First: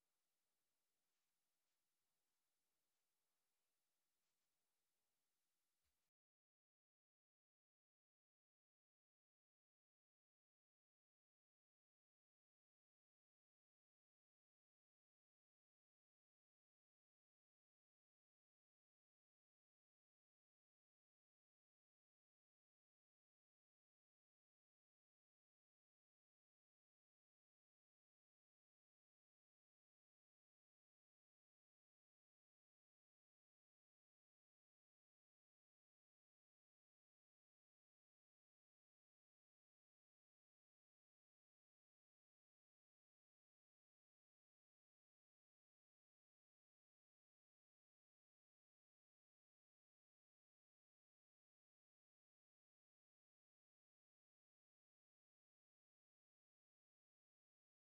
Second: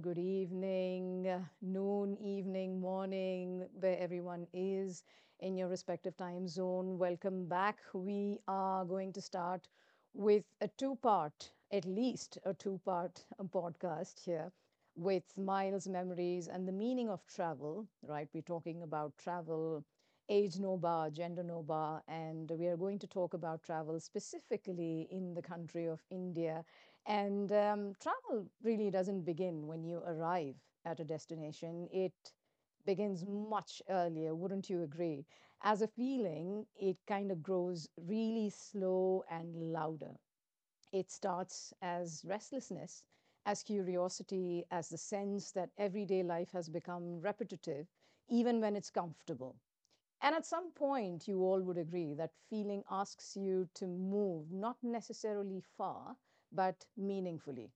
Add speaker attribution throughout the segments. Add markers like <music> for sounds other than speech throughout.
Speaker 1: good evening, noon, evening, morning, where everyone is in your respective time zone. Welcome back. We are going to start with a two part, at least a two-part podcast here with miles, memories, and the meaning of travel, right? We're talking about travel, age no bar, gender no bar, and we are going to talk about travel specifically in the country of India, and travel really doesn't begin when you arrive at a destination. It begins much earlier, wouldn't you agree? As a feeling, it kind of grows really slow and louder. It starts as restlessness, as curiosity, as the sense that everyday life has become repetitive, even when it's comfortable. And at some point, you all would agree that feeling asks you to move, not necessarily far, but meaningfully.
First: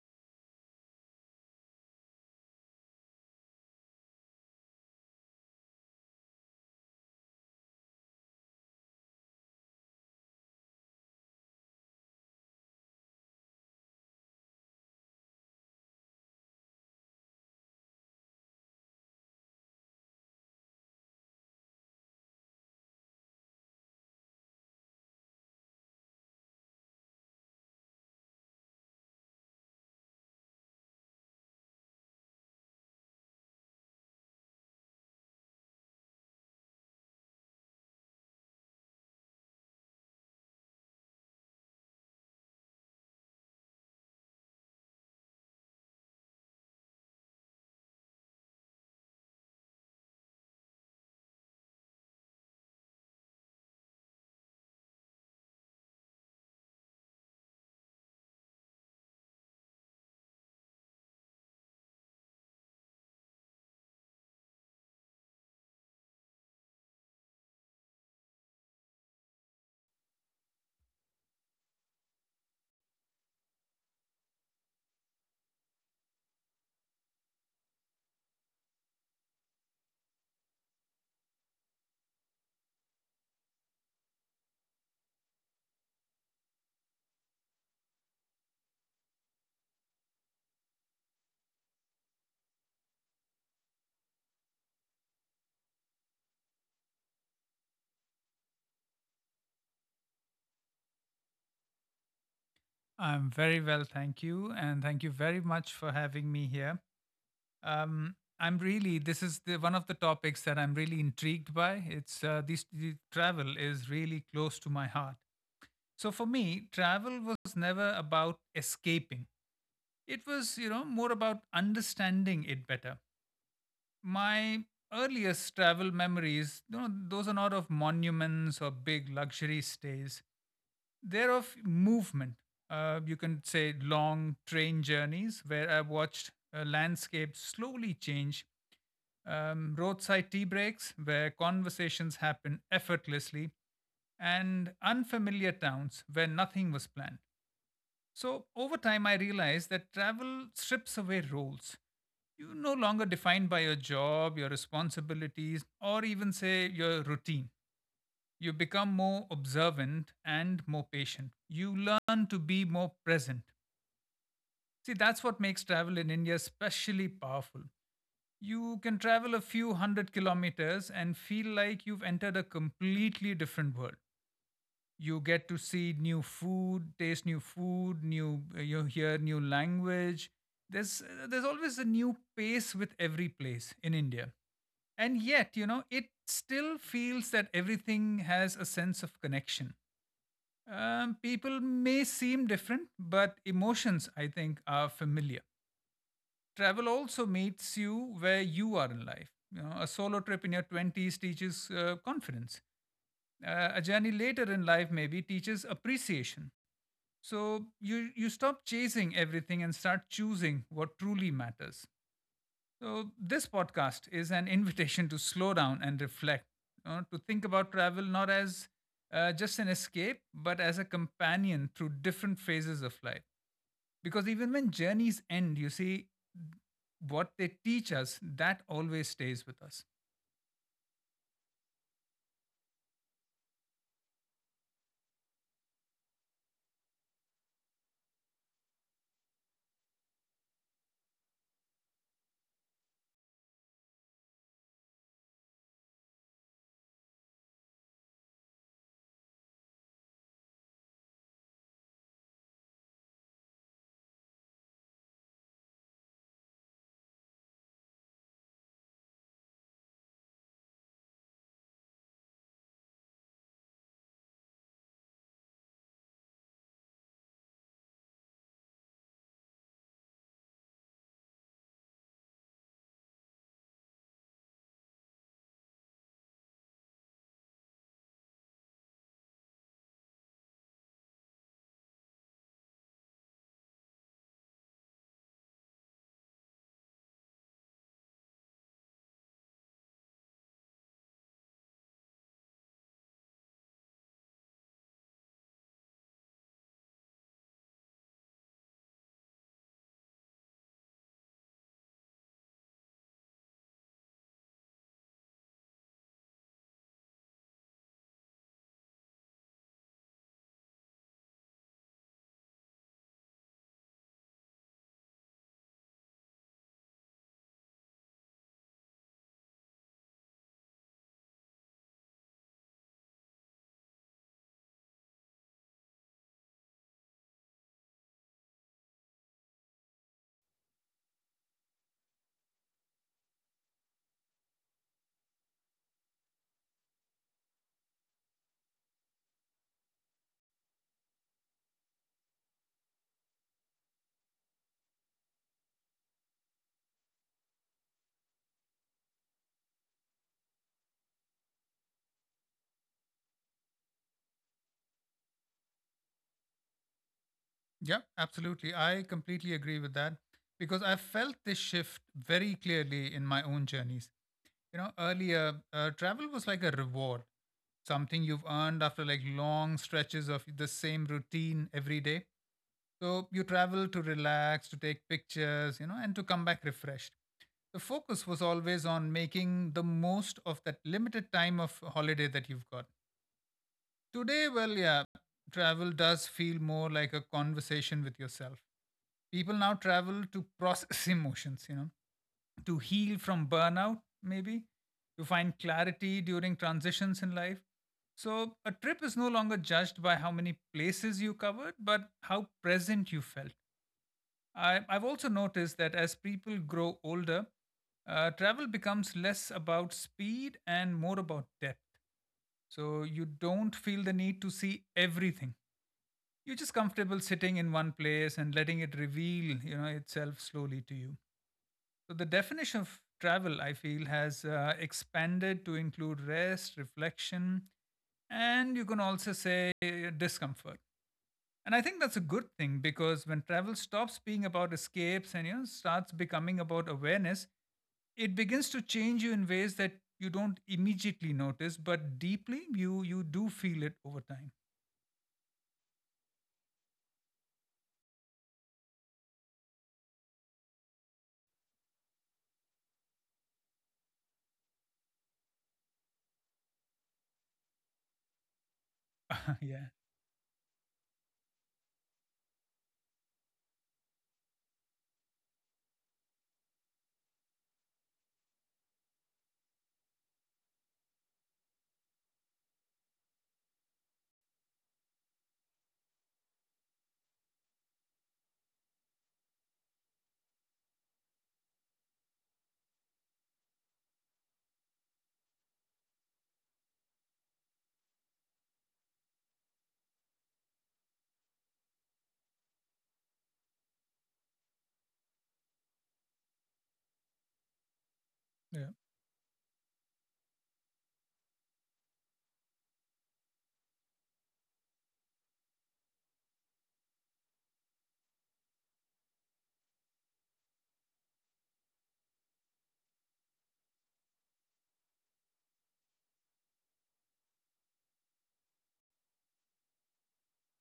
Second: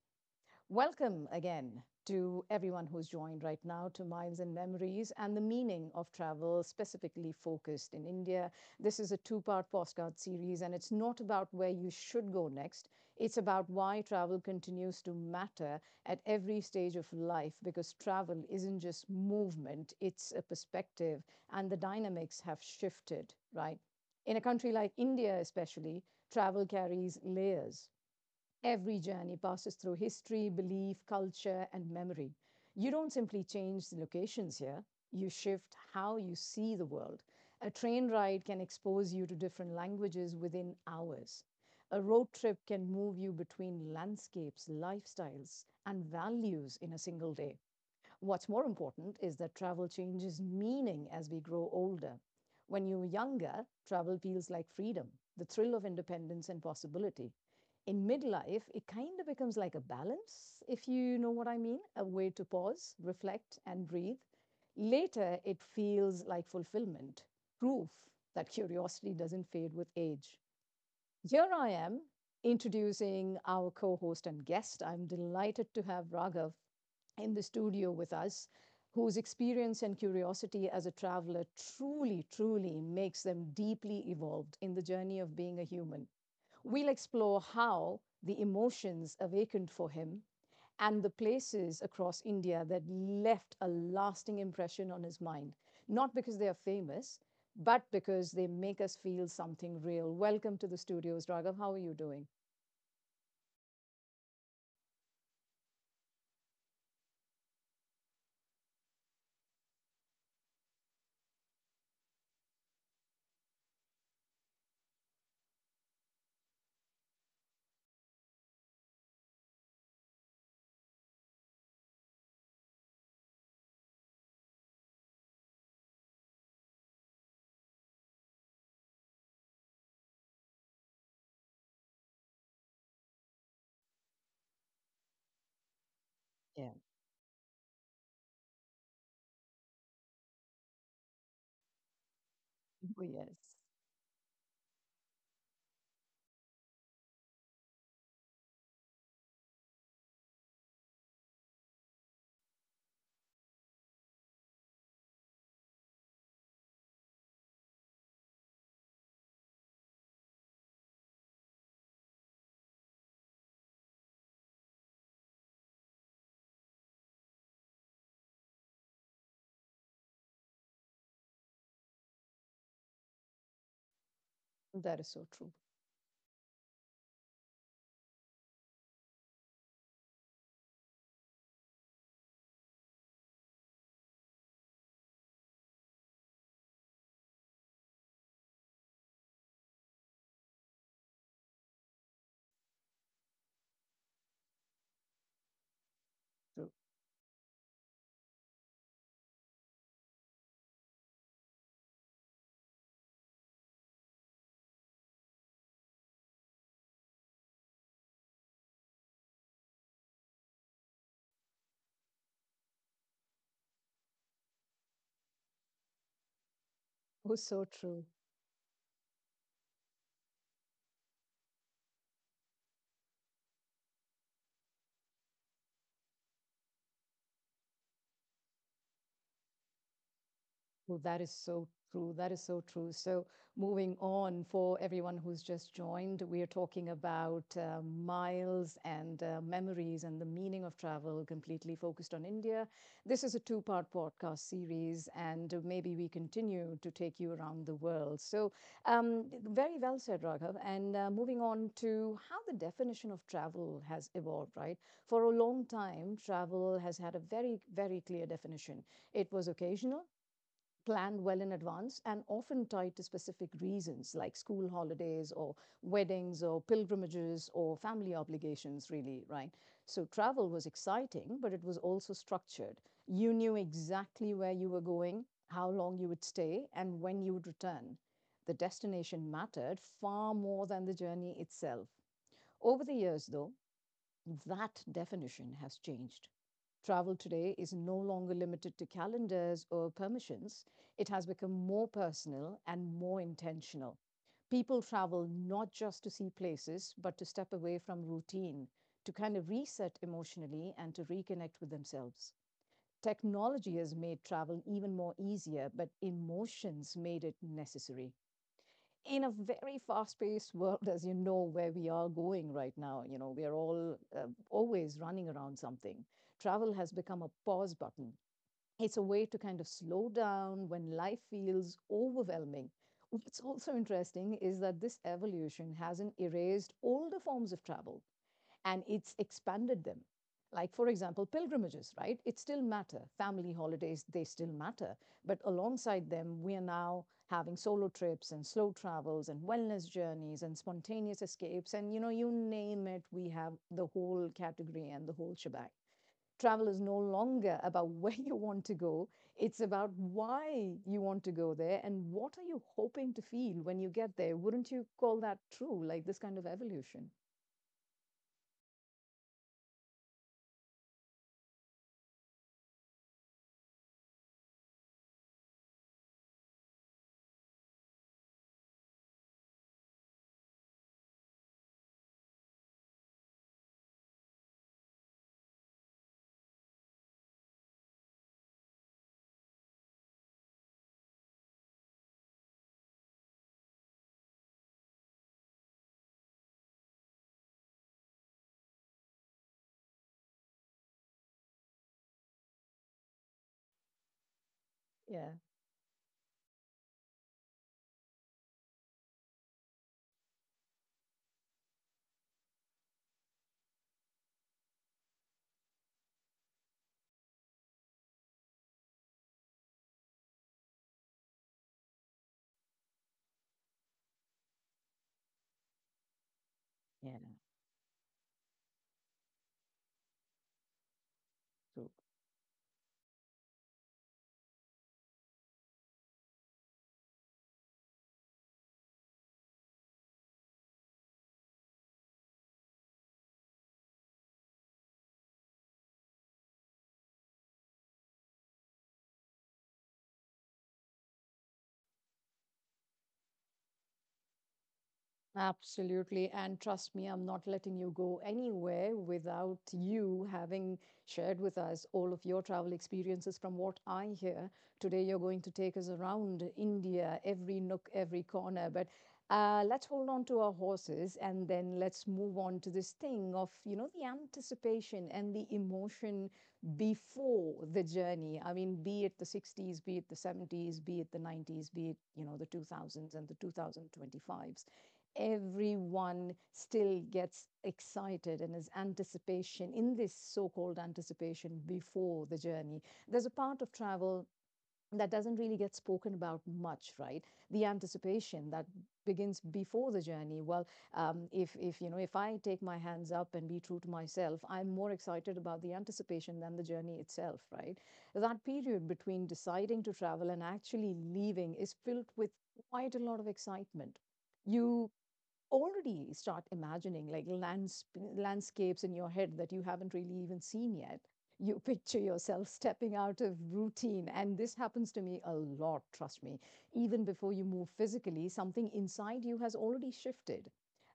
Speaker 1: Welcome again to everyone who's joined right now to Miles and Memories and the Meaning of Travel, specifically focused in India. This is a two-part postcard series, and it's not about where you should go next. It's about why travel continues to matter at every stage of life, because travel isn't just movement, it's a perspective, and the dynamics have shifted, right? In a country like India, especially, travel carries layers. Every journey passes through history, belief, culture, and memory. You don't simply change the locations here, you shift how you see the world. A train ride can expose you to different languages within hours. A road trip can move you between landscapes, lifestyles, and values in a single day. What's more important is that travel changes meaning as we grow older. When you're younger, travel feels like freedom, the thrill of independence and possibility. In midlife, it kind of becomes like a balance, if you know what I mean, a way to pause, reflect, and breathe. Later, it feels like fulfillment, proof that curiosity doesn't fade with age. Here I am introducing our co host and guest. I'm delighted to have Raghav in the studio with us, whose experience and curiosity as a traveler truly, truly makes them deeply evolved in the journey of being a human. We'll explore how the emotions awakened for him and the places across India that left a lasting impression on his mind. Not because they are famous, but because they make us feel something real. Welcome to the studios, Raghav. How are you doing?
Speaker 2: I'm very well, thank you, and thank you very much for having me here. I'm really one of the topics that I'm really intrigued by. It's this the travel is really close to my heart. So for me, travel was never about escaping. It was, you know, more about understanding it better. My earliest travel memories, you know, those are not of monuments or big luxury stays, they're of movement. You can say long train journeys where I watched
Speaker 1: Yeah.
Speaker 2: landscapes slowly change, roadside tea breaks where conversations happen
Speaker 1: Oh,
Speaker 2: effortlessly,
Speaker 1: yes.
Speaker 2: and unfamiliar towns where nothing was planned. So, over time, I realized that travel strips away roles. You're no longer defined by your job, your responsibilities, or even, say, your routine. You become more observant and more patient. You learn to be more present. See, that's what makes travel in India especially powerful. You can travel a few hundred kilometers and feel like you've entered a completely different world.
Speaker 1: That is
Speaker 2: You
Speaker 1: so
Speaker 2: get
Speaker 1: true.
Speaker 2: to see new food, taste new food, new you hear new language. There's always a new pace with every place in India, and yet, you know, it still feels that everything has a sense of connection. People may seem different, but emotions, I think, are familiar.
Speaker 1: True.
Speaker 2: Travel also meets you where you are in life. You know, a solo trip in your 20s teaches confidence. A journey later in life maybe teaches appreciation. So you stop chasing everything and start choosing what truly matters. So, this podcast is an <laughs> invitation to slow down and reflect, you know, to
Speaker 1: Oh,
Speaker 2: think
Speaker 1: so
Speaker 2: about travel
Speaker 1: true.
Speaker 2: not as just an escape, but as a companion through different phases of life. Because even when journeys end, you see what they teach us, that always stays with us.
Speaker 1: Well, that is so true. That is so true. So, moving on, for everyone who's just joined, we are talking about miles and memories and the meaning of travel, completely focused on India. This is a two-part podcast series, and maybe we continue to take you around the world. So, very well said, Raghav. And moving on to how the definition of travel has evolved, right? For a long time, travel has had a very, very clear definition. It was occasional, planned well in advance, and often tied to specific reasons like school holidays or weddings or pilgrimages or family obligations, really, right? So travel was exciting, but it was also structured. You knew exactly where you were going, how long you would stay, and when you would return. The destination mattered far more than the journey itself. Over the years, though, that definition has changed. Travel today is no longer limited to calendars or permissions. It has become more personal and more intentional. People travel not just to see places, but to step away from routine, to kind of reset emotionally and to reconnect with themselves. Technology has made travel even more easier, but emotions made it necessary in a very fast-paced world, <laughs> as you know, where we are going right now, you know, we are all always running around something. Travel has become a pause button. It's a way to kind of slow down when life feels overwhelming. What's also interesting is that this evolution hasn't erased older forms of travel, and it's expanded them. Like, for example, pilgrimages, right? It still matter. Family holidays, they still matter. But alongside them, we are now having solo trips and slow travels and wellness journeys and spontaneous escapes. And, you know, you name it, we have the whole category and the whole shebang. Travel is no longer about <laughs> where you want to go, it's about why you want to go there and what are you hoping to feel when you get there. Wouldn't you call that true, like this kind of evolution?
Speaker 2: Yeah, absolutely. I completely agree with that because I felt this shift very clearly in my own journeys. You know, earlier, travel was like a reward, something you've earned after like long stretches of the same routine every day. So you travel to relax, to take pictures, you know, and to come back refreshed. The focus was always on making the most of that limited time of holiday that you've got. Today, well, yeah, travel does feel more like a conversation with yourself. People now travel to process <laughs> emotions, you know, to heal from burnout, maybe, to
Speaker 1: Yeah.
Speaker 2: find clarity during transitions in life. So, a trip is no longer judged by how many places you covered, but how present you felt. I've also noticed that as people grow older, travel becomes less about speed and more about depth. So you don't feel the need to see everything. You're just comfortable
Speaker 1: Yeah.
Speaker 2: sitting in one place and letting it reveal, you know, itself slowly to you.
Speaker 1: True.
Speaker 2: So the definition of travel, I feel, has expanded to include rest, reflection, and you can also say discomfort. And I think that's a good thing because when travel stops being about escapes and, you know, starts becoming about awareness, it begins to change you in ways that you don't immediately notice, but deeply you do feel it over time.
Speaker 1: Absolutely. And trust me, I'm not letting you go anywhere without you having shared with us all of your travel experiences. From what I hear, today you're going to take us around India, every nook, every corner. But
Speaker 2: <laughs> yeah,
Speaker 1: let's hold on to our horses and then let's move on to this thing of, you know, the anticipation and the emotion before the journey. I mean, be it the 60s, be it the 70s, be it the 90s, be it, you know, the 2000s and the 2025s, everyone still gets excited and is anticipation in this so-called anticipation before the journey. There's a part of travel that doesn't really get spoken about much, right? The anticipation that begins before the journey. Well, if you know, if I take my hands up and be true to myself, I'm more excited about the anticipation than the journey itself, right? That period
Speaker 2: yeah.
Speaker 1: between deciding to travel and actually leaving is filled with quite a lot of excitement. You already start imagining like lands, landscapes in your head that you haven't really even seen yet. You picture yourself stepping out of routine. And this happens to me a lot, trust me. Even before you move physically, something inside you has already shifted.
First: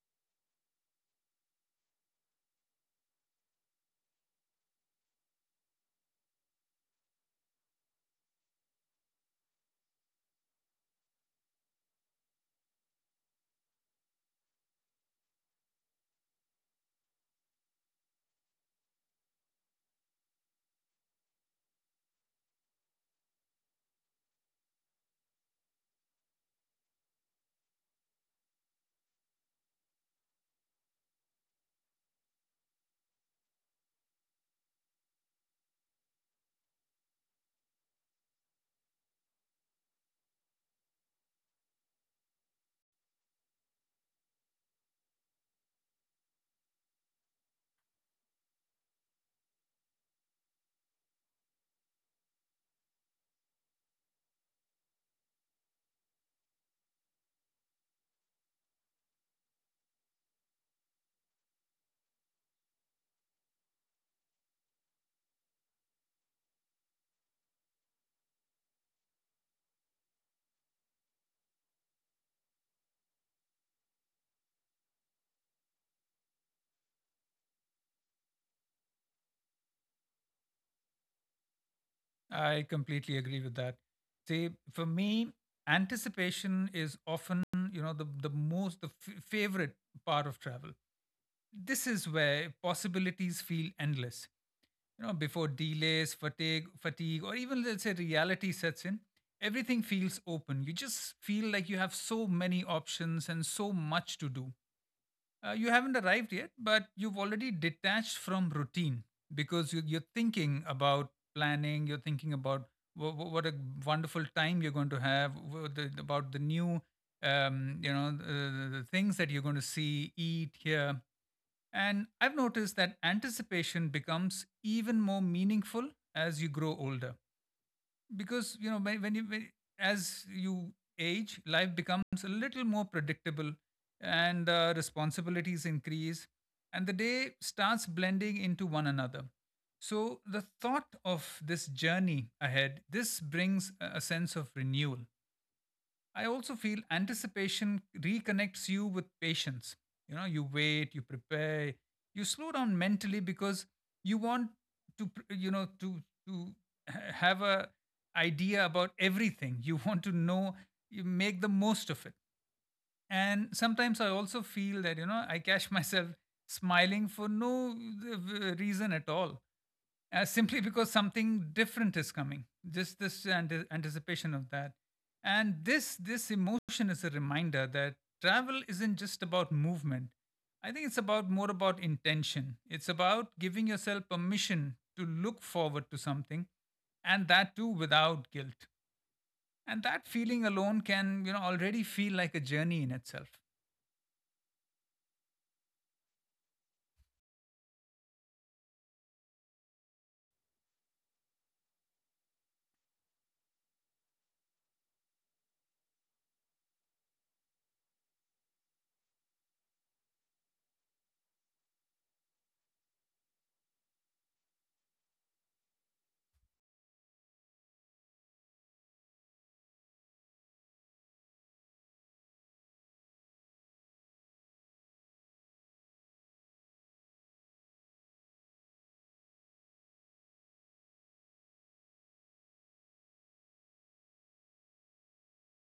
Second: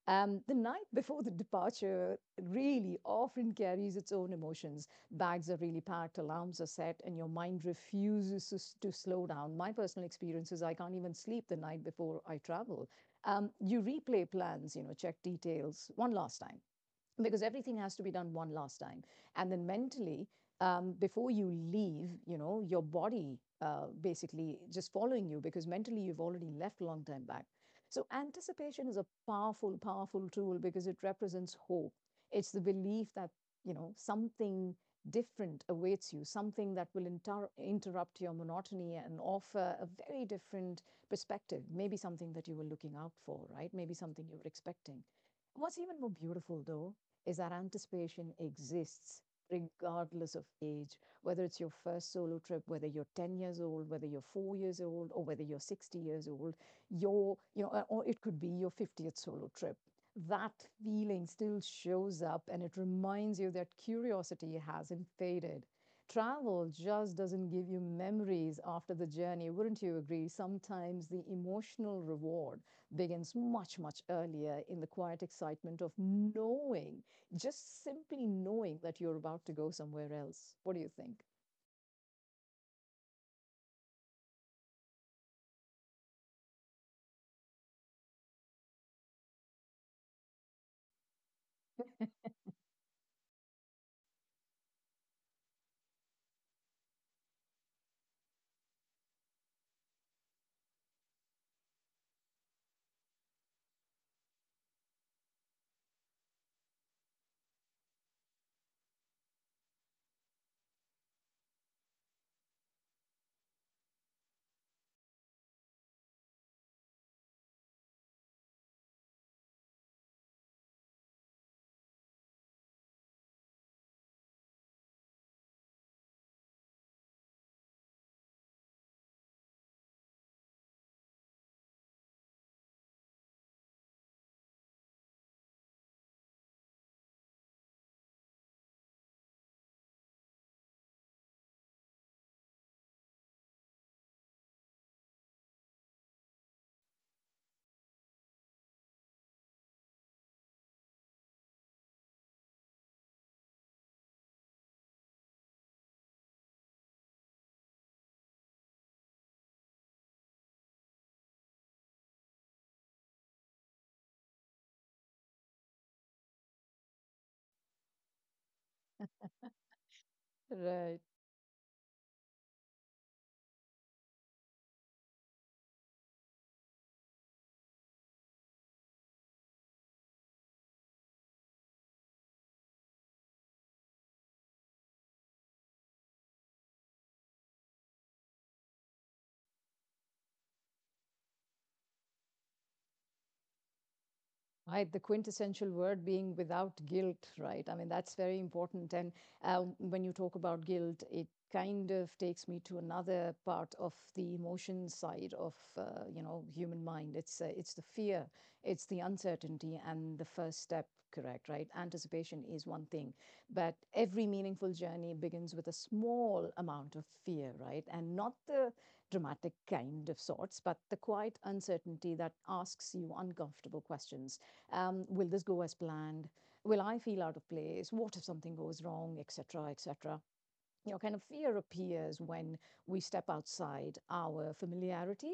Speaker 1: The night <laughs> before the departure really often carries its own emotions. Bags are really packed, alarms are set, and your mind refuses to slow down. My personal experience is I can't even sleep the night before I travel. You replay plans, you know, check details one last time, because everything has to be done one last time. And then mentally, before you leave, you know, your body basically just following you, because mentally you've already left a long time back. So anticipation is a powerful, powerful tool, because it represents hope. It's the belief that, you know, something different awaits you, something that will interrupt your monotony and offer a very different perspective, maybe something that you were looking out for, right? Maybe something you were expecting. What's even more beautiful, though, is that anticipation exists regardless of age, whether it's your first solo trip, whether you're 10 years old, whether you're 4 years old, or whether you're 60 years old, your, you know, or it could be your 50th solo trip. That feeling still shows up and it reminds you that curiosity hasn't faded. Travel just doesn't give you memories after the journey, wouldn't you agree? Sometimes the emotional reward begins much, much earlier in the quiet excitement of knowing, just simply knowing, that you're about to go somewhere else. What do you think?
Speaker 2: I completely agree with that. See, for me, anticipation is often, you know, the most favorite part of travel. This is where possibilities feel endless. You know, before delays, fatigue, or even, let's say, reality sets in, everything feels open. You just feel like you have so many options and so much to do. You haven't arrived yet, but you've already detached from routine because you're thinking about planning, you're thinking about what a wonderful time you're going to have, about the new, you know, the things that you're going to see, eat, hear. And I've noticed that anticipation becomes even more meaningful as you grow older because, you know, as you age, life becomes a little more predictable and responsibilities increase and the day starts blending into one another, so the thought of this journey ahead, this brings a sense of renewal. I also feel anticipation reconnects you with patience. You know, you wait, you prepare, you slow down mentally because you want to, you know, to have a idea about everything. You <laughs> want to know. You make the most of it. And sometimes I also feel that, you know, I catch <laughs> myself smiling for no reason at all, simply because something
Speaker 1: Right.
Speaker 2: different is coming, just this anticipation of that. And this emotion is a reminder that travel isn't just about movement. I think it's about more about intention. It's about giving yourself permission to look forward to something, and that too without guilt. And that feeling alone can, you know, already feel like a journey in itself.
Speaker 1: Right, the quintessential word being without guilt, right? I mean, that's very important. And when you talk about guilt, it kind of takes me to another part of the emotion side of you know, human mind. It's the fear, it's the uncertainty, and the first step, correct? Right, anticipation is one thing, but every meaningful journey begins with a small amount of fear, right? And not the dramatic kind of sorts, but the quiet uncertainty that asks you uncomfortable questions. Will this go as planned? Will I feel out of place? What if something goes wrong, etc., etc.? You know, kind of fear appears when we step outside our familiarity,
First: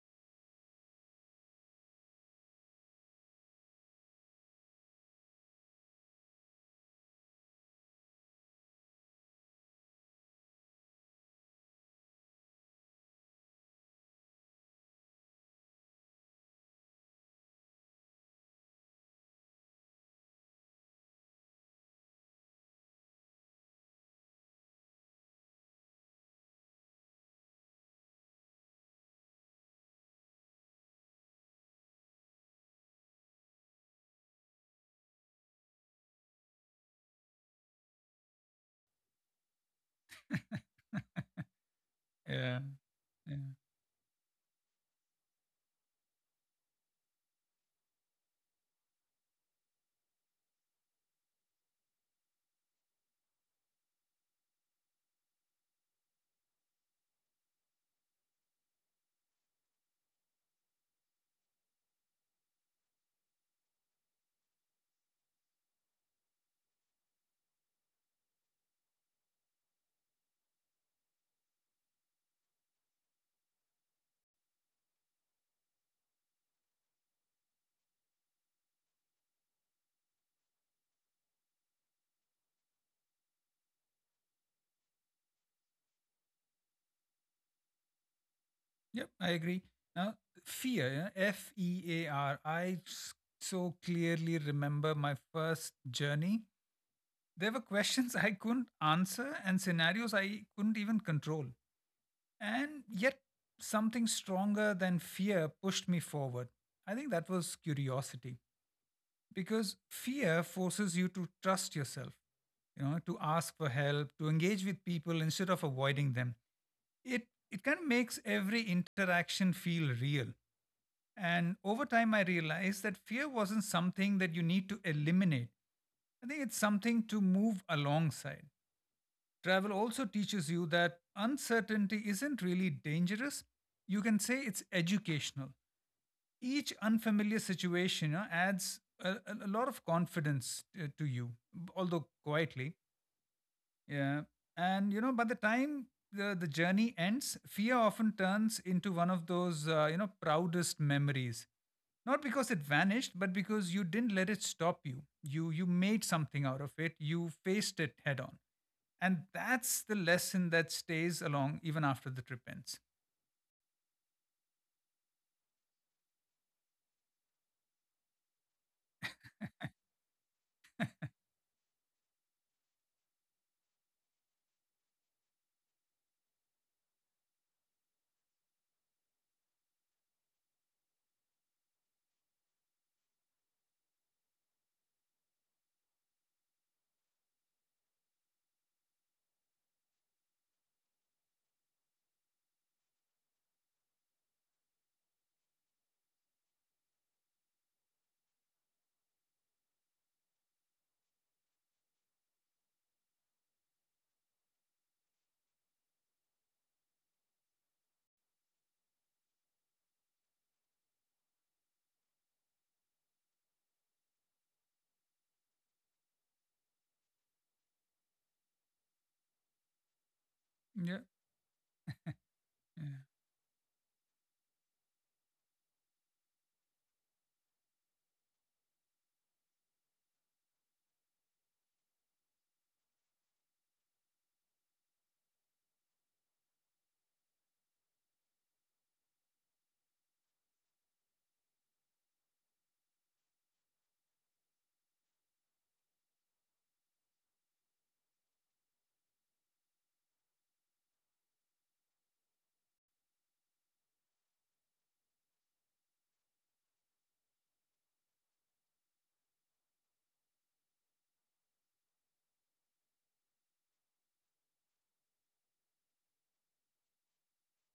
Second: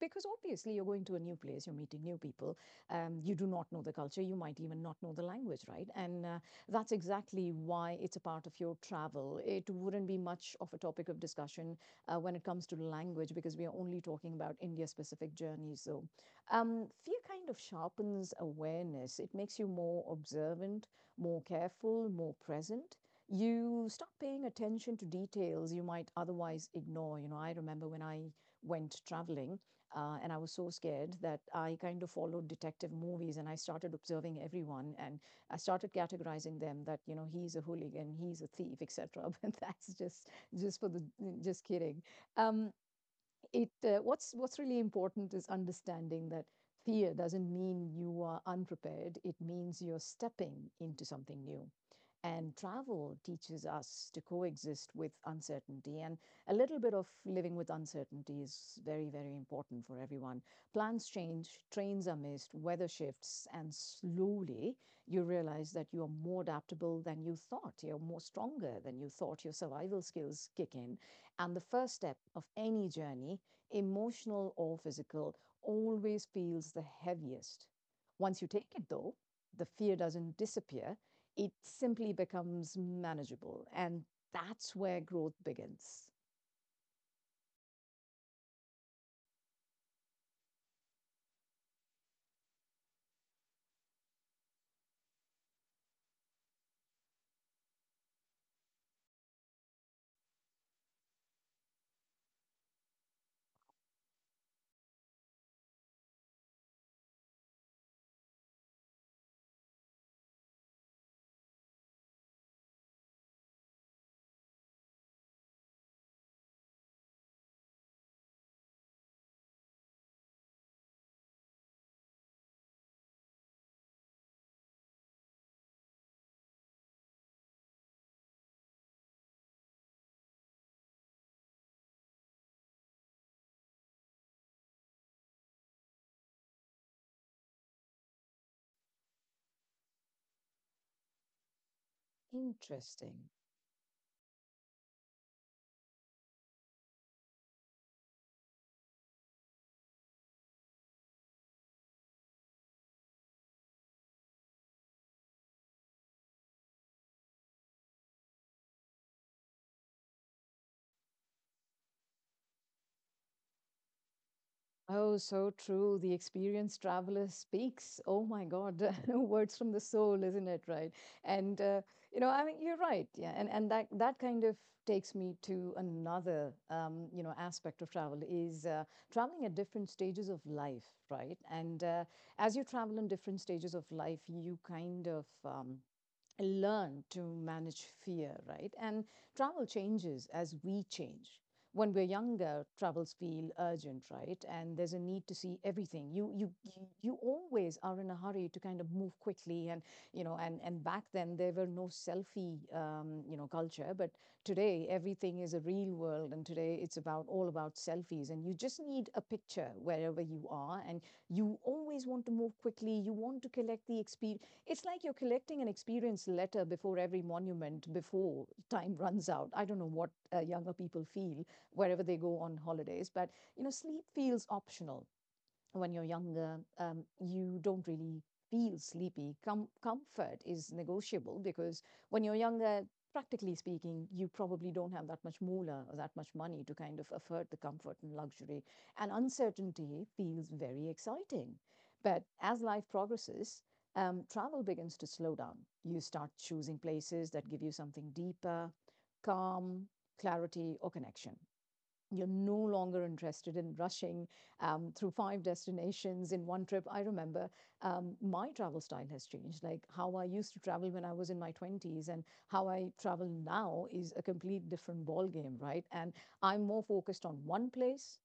Speaker 1: because obviously you're going to a new place, you're meeting new people, you do not know the culture, you might even not know the language, right? And that's exactly why it's a part of your travel. It wouldn't be much of a topic of discussion when it comes to language, because we are only talking about India specific journeys. So fear kind of sharpens awareness, it makes you more observant, more careful, more present. You start paying attention to details you might otherwise ignore. You know, I remember when I went traveling and I was so scared that I kind of followed detective movies and I started observing everyone, and I started categorizing them that, you know, he's a hooligan, he's a thief, etc. <laughs> But that's just
Speaker 2: <laughs>
Speaker 1: just for the just kidding.
Speaker 2: yeah,
Speaker 1: Um,
Speaker 2: yeah.
Speaker 1: it what's really important is understanding that fear doesn't mean you are unprepared. It means you're stepping into something new, and travel teaches us to coexist with uncertainty. And a little bit of living with uncertainty is very, very important for everyone. Plans change, trains are missed, weather shifts, and slowly you realize that you're more adaptable than you thought. You're more stronger than you thought. Your survival skills kick in. And the first step of any journey, emotional or physical, always feels the heaviest. Once you take it, though, the fear doesn't disappear, it simply becomes manageable. And that's where growth begins.
Speaker 2: Yep, I agree. Now, fear, yeah, fear. So clearly remember my first journey. There were questions <laughs> I couldn't answer and scenarios I couldn't even control. And yet, something stronger than fear pushed me forward. I think that was curiosity because fear forces you to trust yourself, you know, to ask for help, to engage with people instead of avoiding them. It, it kind of makes every interaction feel real, and over time, I realized that fear wasn't something that you need to eliminate. I think it's something to move alongside. Travel also teaches you that uncertainty isn't really dangerous. You can say it's educational. Each unfamiliar situation, you know, adds a lot of confidence to you, although quietly.
Speaker 1: Interesting.
Speaker 2: Yeah. And, you know, by the time the journey ends, fear often turns into one of those, you know, proudest memories. Not because it vanished, but because you didn't let it stop you. You made something out of it. You faced it head on. And that's the lesson that stays along even after the trip ends.
Speaker 1: Oh, so true. The experienced traveler speaks. Oh my God, <laughs> words from the soul, isn't it? Right. And you know, I mean, you're right. Yeah, and that kind of takes me to another you know aspect of travel is traveling at different stages of life, right? And as you travel in different stages of life, you kind of learn to manage fear, right? And travel changes as we change. When we're younger, travels feel urgent, right? And there's a need to see everything. You always are in a hurry to kind of move quickly, and you know, and back then there were no selfie, you know, culture. But today everything is a real world, and today it's about all about selfies. And you just need a picture wherever you are, and you always want to move quickly. You want to collect the experience it's like you're collecting an experience letter before every monument before time runs out. I don't know what younger people feel
Speaker 2: Yeah.
Speaker 1: wherever they go on holidays, but you know,
Speaker 2: Yeah.
Speaker 1: sleep feels optional when you're younger, you don't really feel sleepy. Comfort is negotiable because when you're younger, practically speaking, you probably don't have that much moolah or that much money to kind of afford the comfort and luxury. And uncertainty feels very exciting. But as life progresses, travel begins to slow down. You start choosing places that give you something deeper, calm, clarity, or connection. You're no longer interested in rushing through five destinations in one trip. I remember my travel style has changed. Like how I used to travel when I was in my 20s and how I travel now is a complete different ballgame, right? And I'm more focused on one place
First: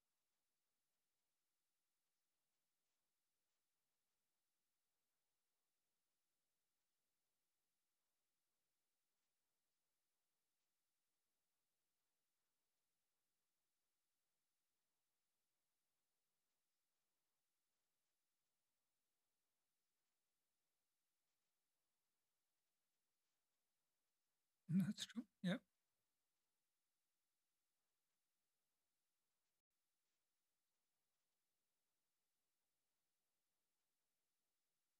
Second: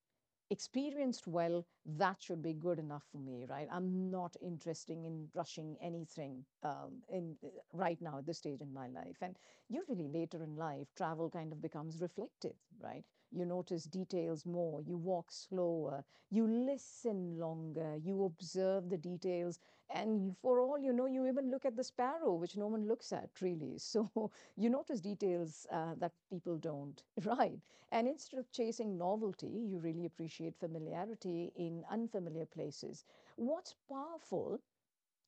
Speaker 1: experienced well, that should be good enough for me, right? I'm not interested in rushing anything in right now at this stage in my life. And usually later in life, travel kind of becomes reflective, right? You notice details more, you walk slower, you listen longer, you observe the details, and for all you know, you even look at the sparrow, which no one looks at really. So <laughs> you notice
Speaker 2: That's true.
Speaker 1: details
Speaker 2: Yeah.
Speaker 1: that people don't, <laughs> right? And instead of chasing novelty, you really appreciate familiarity in unfamiliar places. What's powerful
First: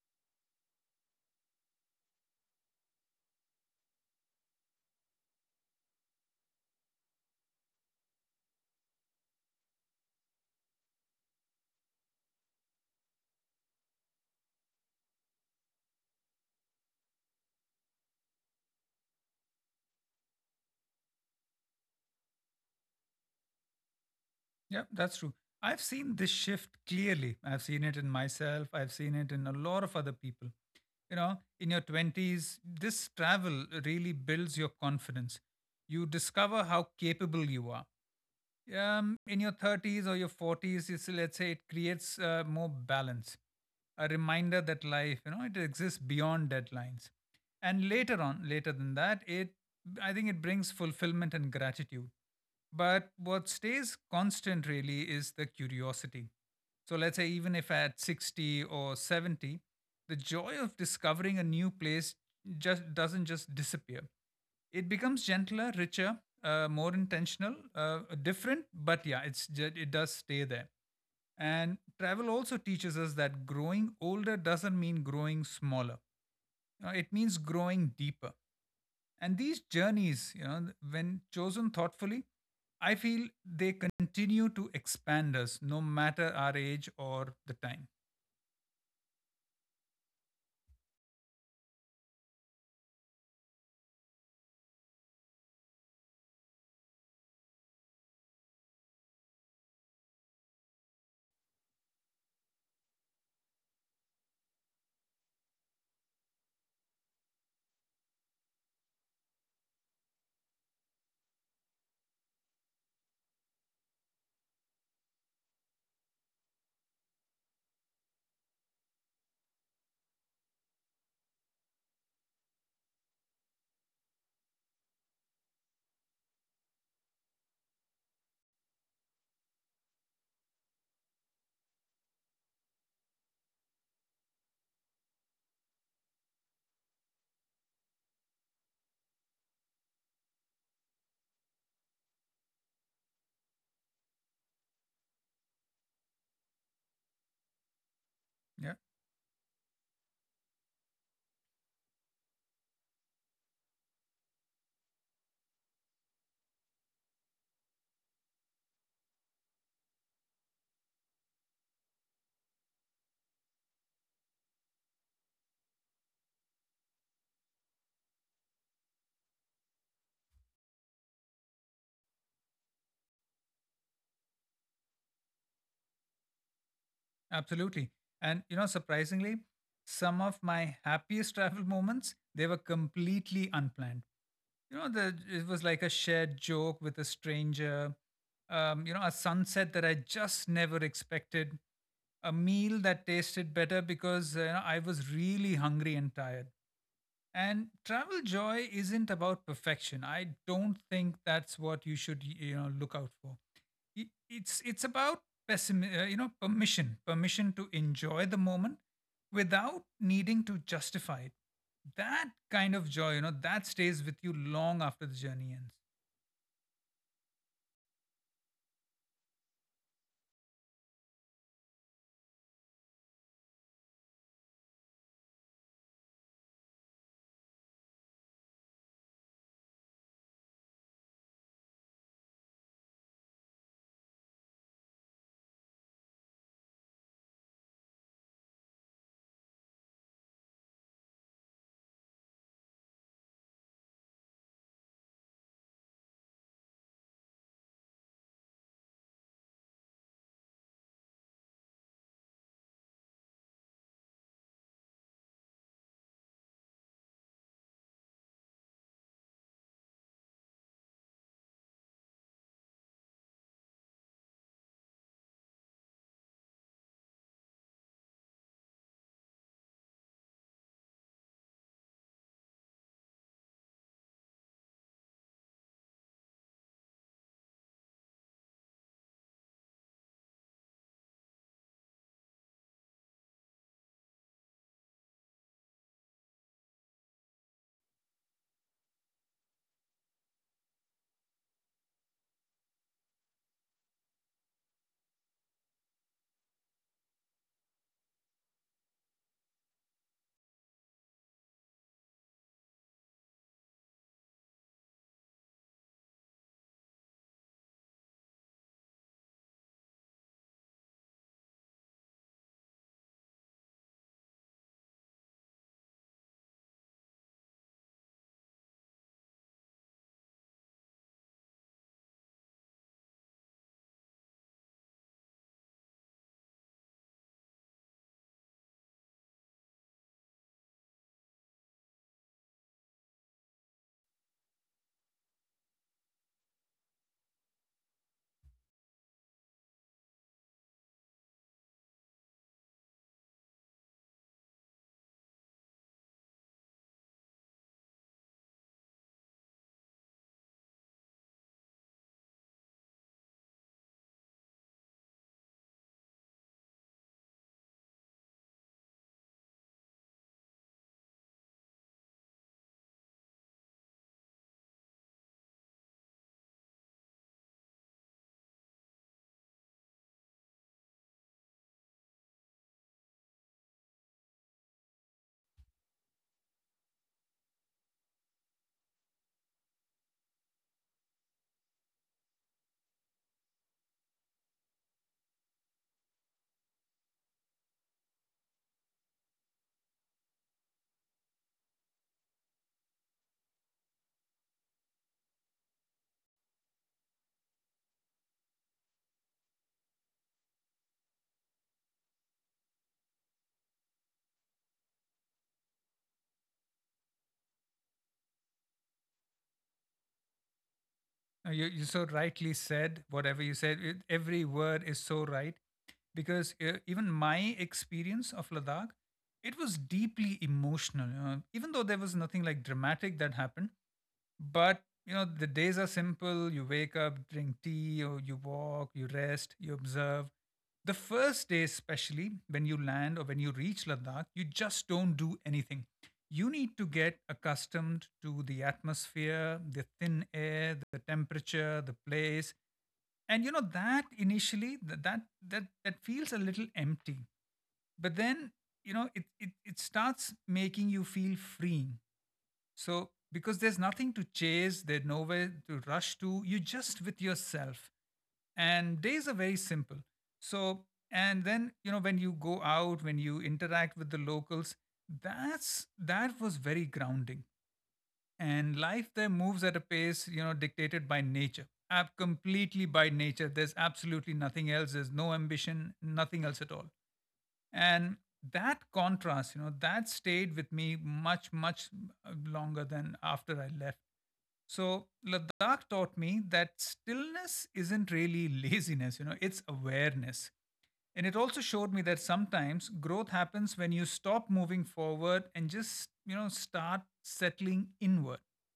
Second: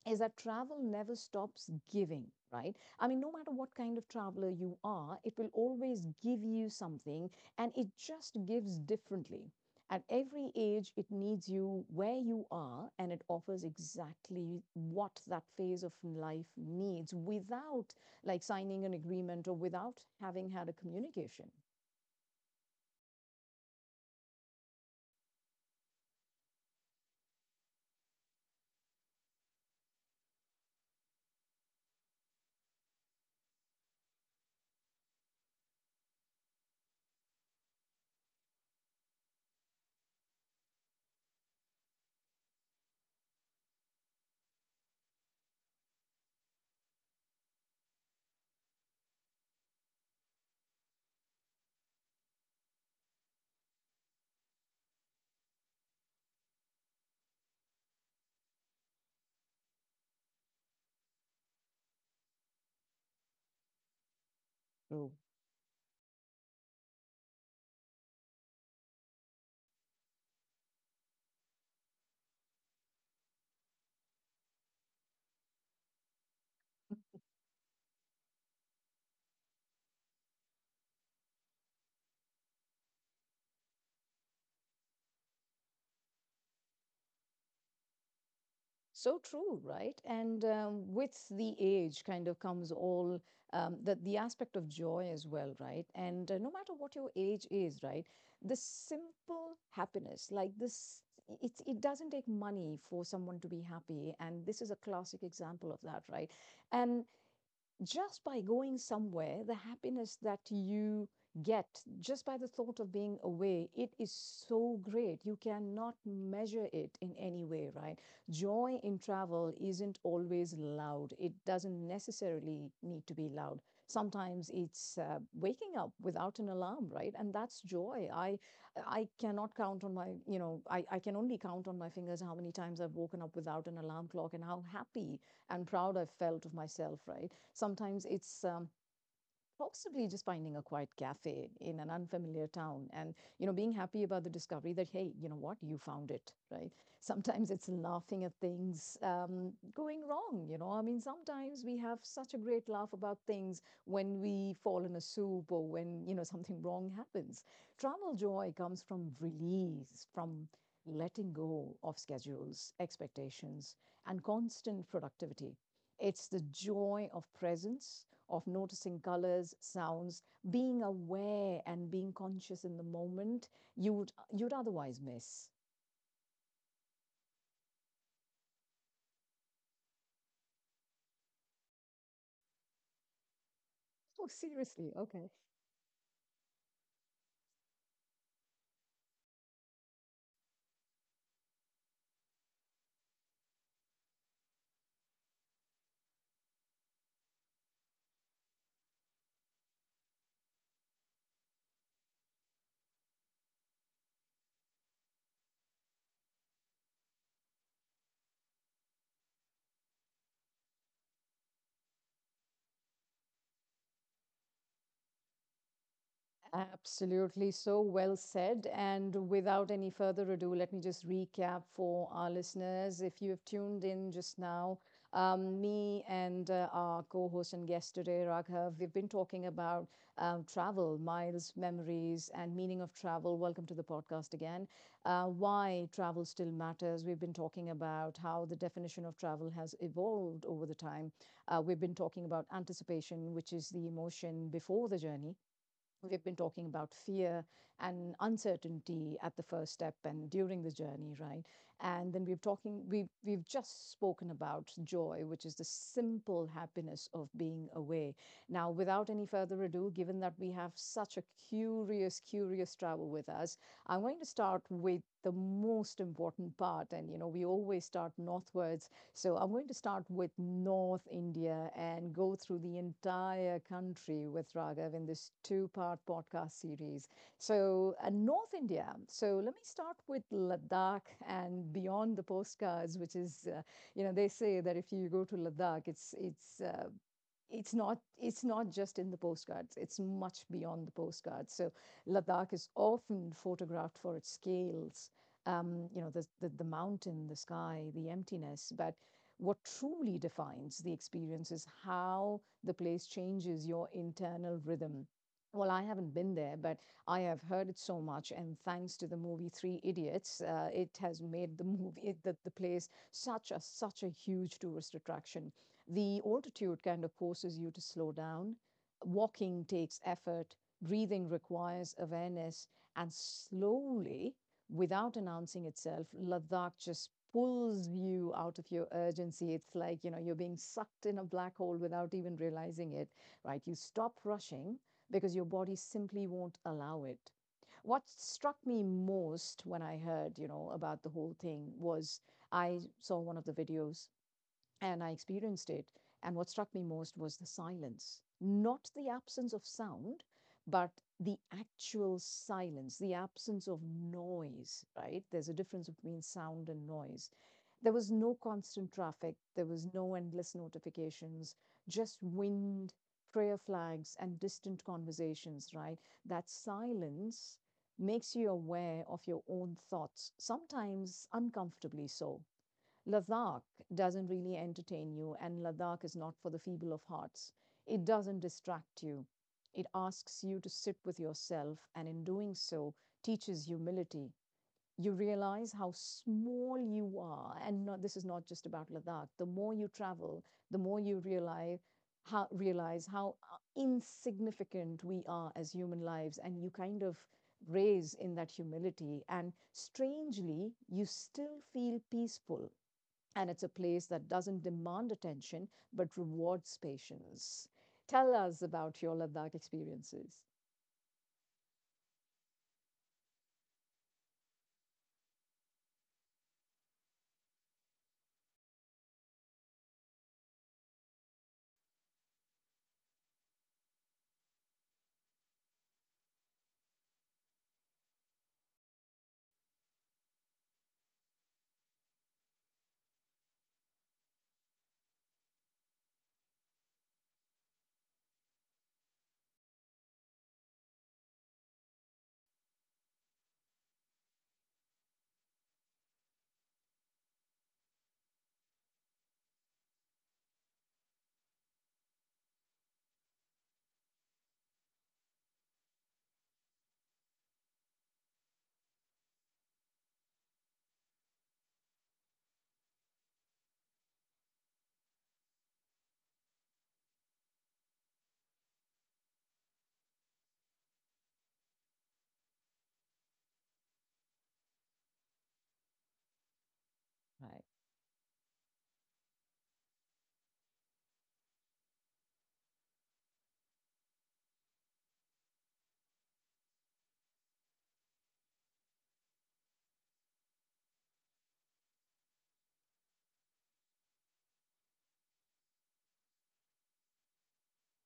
Speaker 1: is that travel never stops giving, right? I mean, no matter what kind of traveler you are, it will always give you something and it just gives differently. At every age, it needs you where you are and it offers exactly what that phase of life needs without like signing an agreement or without having had a communication.
Speaker 2: Yeah, that's true. I've seen this shift clearly. I've seen it in myself. I've seen it in a lot of other people. You know, in your 20s, this travel really builds your confidence. You discover how capable you are. In your 30s or your 40s, it's, let's say, it creates more balance, a reminder that life, you know, it exists beyond deadlines. And later on, later than that, it, I think it brings fulfillment and gratitude. But what stays constant really is the curiosity. So, let's say, even if at 60 or 70, the joy of discovering a new place just doesn't just disappear. It becomes gentler,
Speaker 1: True.
Speaker 2: richer, more intentional, different, but yeah, it's it does stay there. And travel also teaches us that growing older doesn't mean growing smaller. It means growing deeper. And these journeys, you know, when chosen thoughtfully, I feel they continue to expand us, no matter our age or the time.
Speaker 1: So true, right? And with the age, kind of comes all the aspect of joy as well, right? And no matter what your age is, right, the simple happiness, like this, it doesn't take money for someone to be happy, and this is a classic example of that, right? And just by going somewhere, the happiness that you get just by the thought of being away, it is so great. You cannot measure it in any way, right? Joy in travel isn't always loud, it doesn't necessarily need to be loud. Sometimes it's waking up without an alarm, right? And that's joy. I cannot count on my, you know, I can only count on my fingers how many times I've woken up without an alarm clock and how happy and proud I have felt of myself, right? Sometimes it's possibly just finding a quiet cafe in an unfamiliar town and you know being happy about the discovery that hey you know what you found it, right. Sometimes it's
Speaker 2: Yeah.
Speaker 1: laughing at things going wrong. You know, I mean sometimes we have such a great laugh about things when we fall in a soup or when you know something wrong happens. Travel joy comes from release, from letting go of schedules, expectations, and constant productivity. It's the joy of presence, of noticing colors, sounds, being aware and being conscious in the moment you'd otherwise miss.
Speaker 2: Absolutely. And, you know, surprisingly, some of my happiest <laughs> travel moments, they were completely unplanned. You know,
Speaker 1: Oh,
Speaker 2: it was
Speaker 1: seriously?
Speaker 2: like a
Speaker 1: Okay.
Speaker 2: shared joke with a stranger, you know, a sunset that I just never expected, a meal that tasted better because, you know, I was really hungry and tired. And travel joy isn't about perfection. I don't think that's what you should you know look out for. It's about you know, permission to enjoy the moment without needing to justify it. That kind of joy, you know, that stays with you long after the journey ends.
Speaker 1: Absolutely. So well said. And without any further ado, let me just recap for our listeners. If you have tuned in just now, me and our co host and guest today, Raghav, we've been talking about travel, miles, memories, and meaning of travel. Welcome to the podcast again. Why travel still matters. We've been talking about how the definition of travel has evolved over the time. We've been talking about anticipation, which is the emotion before the journey. We've been talking about fear and uncertainty at the first step and during the journey, right? And then we've talking we we've just spoken about joy, which is the simple happiness of being away. Now, without any further ado, given that we have such a curious travel with us, I'm going to start with the most important part. And you know, we always start northwards, so I'm going to start with North India and go through the entire country with Raghav in this two-part podcast series. So, North India. So, let me start with Ladakh and beyond the postcards, which is, you know, they say that if you go to Ladakh, it's not, it's not just in the postcards, it's much beyond the postcards. So Ladakh is often photographed for its scales, you know, the mountain, the sky, the emptiness, but what truly defines the experience is how the place changes your internal rhythm. Well, I haven't been there, but I have heard it so much. And thanks to the movie Three Idiots, it has made the movie, it, the place, such a huge tourist attraction. The altitude kind of forces you to slow down. Walking takes effort, breathing requires awareness, and slowly, without announcing itself, Ladakh just pulls you out of your urgency. It's like you know you're being sucked in a black hole without even realizing it, right? You stop rushing because your body simply won't allow it. What struck me most when I heard you know about the whole thing was I saw one of the videos and I experienced it. And what struck me most was the silence, not the absence of sound, but the actual silence, the absence of noise, right? There's a difference between sound and noise. There was no constant traffic, there was no endless notifications, just wind, prayer flags, and distant conversations, right? That silence makes you aware of your own thoughts, sometimes uncomfortably so. Ladakh doesn't really entertain you, and Ladakh is not for the feeble of hearts. It doesn't distract you. It asks you to sit with yourself, and in doing so, teaches humility. You realize how small you are, and not, this is not just about Ladakh. The more you travel, the more you realize how insignificant we are as human lives, and you kind of raise in that humility. And strangely, you still feel peaceful and it's a place that doesn't demand attention but rewards patience. Tell us about your Ladakh experiences.
Speaker 2: You so rightly said whatever you said. It, every word is so right because, even my experience of Ladakh, it was deeply emotional. Even though there was nothing like dramatic that happened, but you know, the days are simple. You wake up, drink tea, or you walk, you rest, you observe. The first day, especially when you land or when you reach Ladakh, you just don't do anything. You need to get accustomed to the atmosphere, the thin air, the temperature, the place. And you know, that initially that feels a little empty. But then, you know, it starts making you feel free. So, because there's nothing to chase, there's nowhere to rush to, you're just with yourself. And days are very simple. So, and then, you know, when you go out, when you interact with the locals, that was very grounding. And life there moves at a pace, you know, dictated by nature, completely by nature. There's absolutely nothing else. There's no ambition, nothing else at all. And
Speaker 1: Right.
Speaker 2: that contrast, you know, that stayed with me much longer than after I left. So Ladakh taught me that stillness isn't really <laughs> laziness, it's awareness. And it also showed me that sometimes growth happens when you stop moving forward and just start settling inward. <laughs>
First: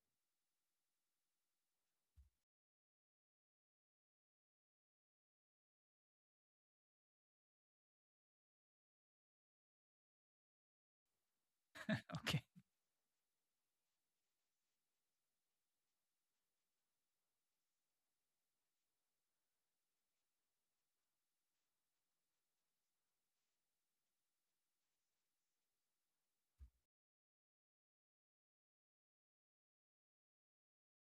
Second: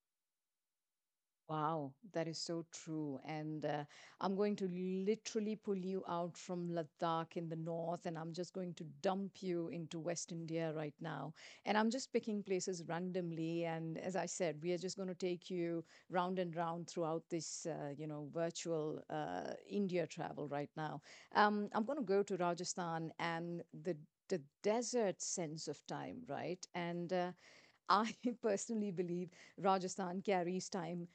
Speaker 1: Wow, that is so true. And I'm going to literally pull you out from Ladakh in the north, and I'm just going to dump you into West India right now. And I'm just
Speaker 2: Okay.
Speaker 1: picking places randomly. And as I said, we are just going to take you round and round throughout this, you know, virtual India travel right now. I'm going to go to Rajasthan and the desert sense of time, right? And I <laughs> personally believe Rajasthan carries time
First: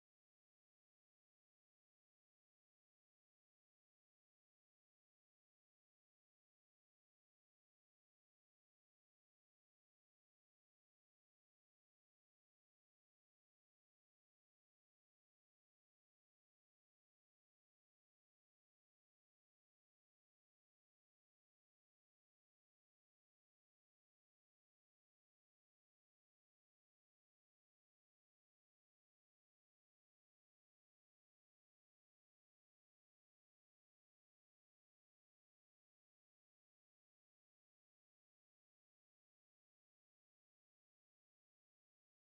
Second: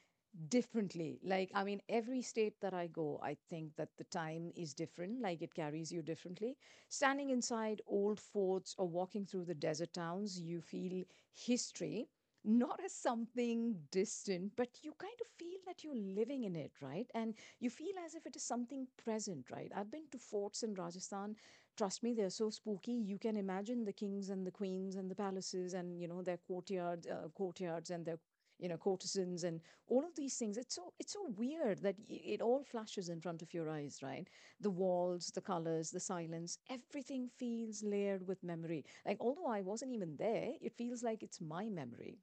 Speaker 1: differently. Like, I mean, every state that I go, I think that the time is different, like, it carries you differently. Standing inside old forts or walking through the desert towns, you feel history. Not as something distant, but you kind of feel that you're living in it, right? And you feel as if it is something present, right? I've been to forts in Rajasthan, trust me, they're so spooky. You can imagine the kings and the queens and the palaces and you know their courtyards, courtyards and their you know courtesans and all of these things. It's so weird that it all flashes in front of your eyes, right? The walls, the colors, the silence, everything feels layered with memory. Like although I wasn't even there, it feels like it's my memory.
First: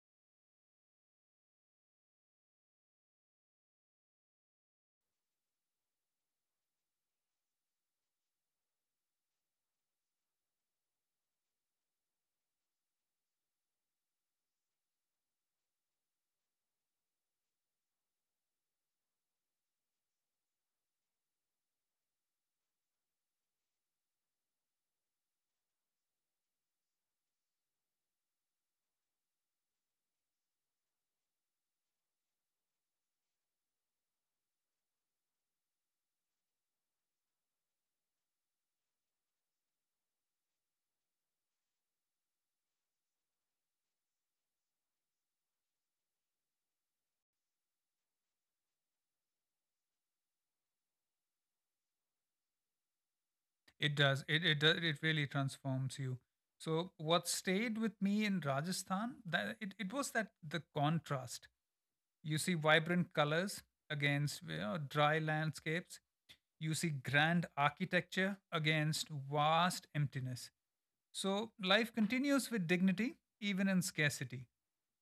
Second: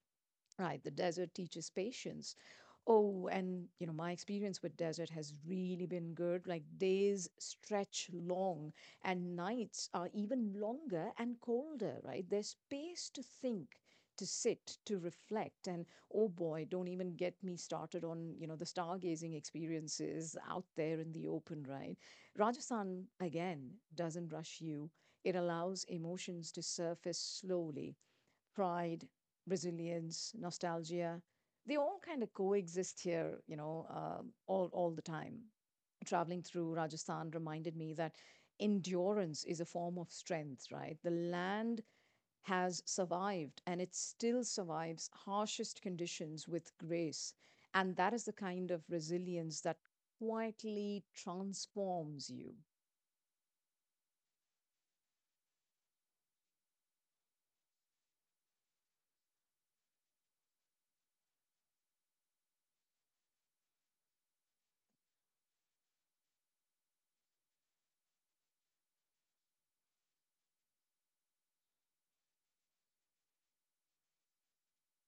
Speaker 1: Right, the desert teaches patience. Oh, and my experience with desert has really been good. Like days stretch long and nights are even longer and colder, right? There's space to think, to sit, to reflect. And oh boy, don't even get me started on, the stargazing experiences out there in the open, right? Rajasthan, again, doesn't rush you. It allows emotions to surface slowly: pride, resilience, nostalgia. They all kind of coexist here, all the time. Traveling through Rajasthan reminded me that endurance is a form of strength, right? The land has survived and it still survives harshest conditions with grace. And that is the kind of resilience that quietly transforms you.
Speaker 2: It does. It does, it really transforms you. So what stayed with me in Rajasthan, that it was that the contrast. You see vibrant colors against dry landscapes. You see grand architecture against vast emptiness. So life continues with dignity, even in scarcity.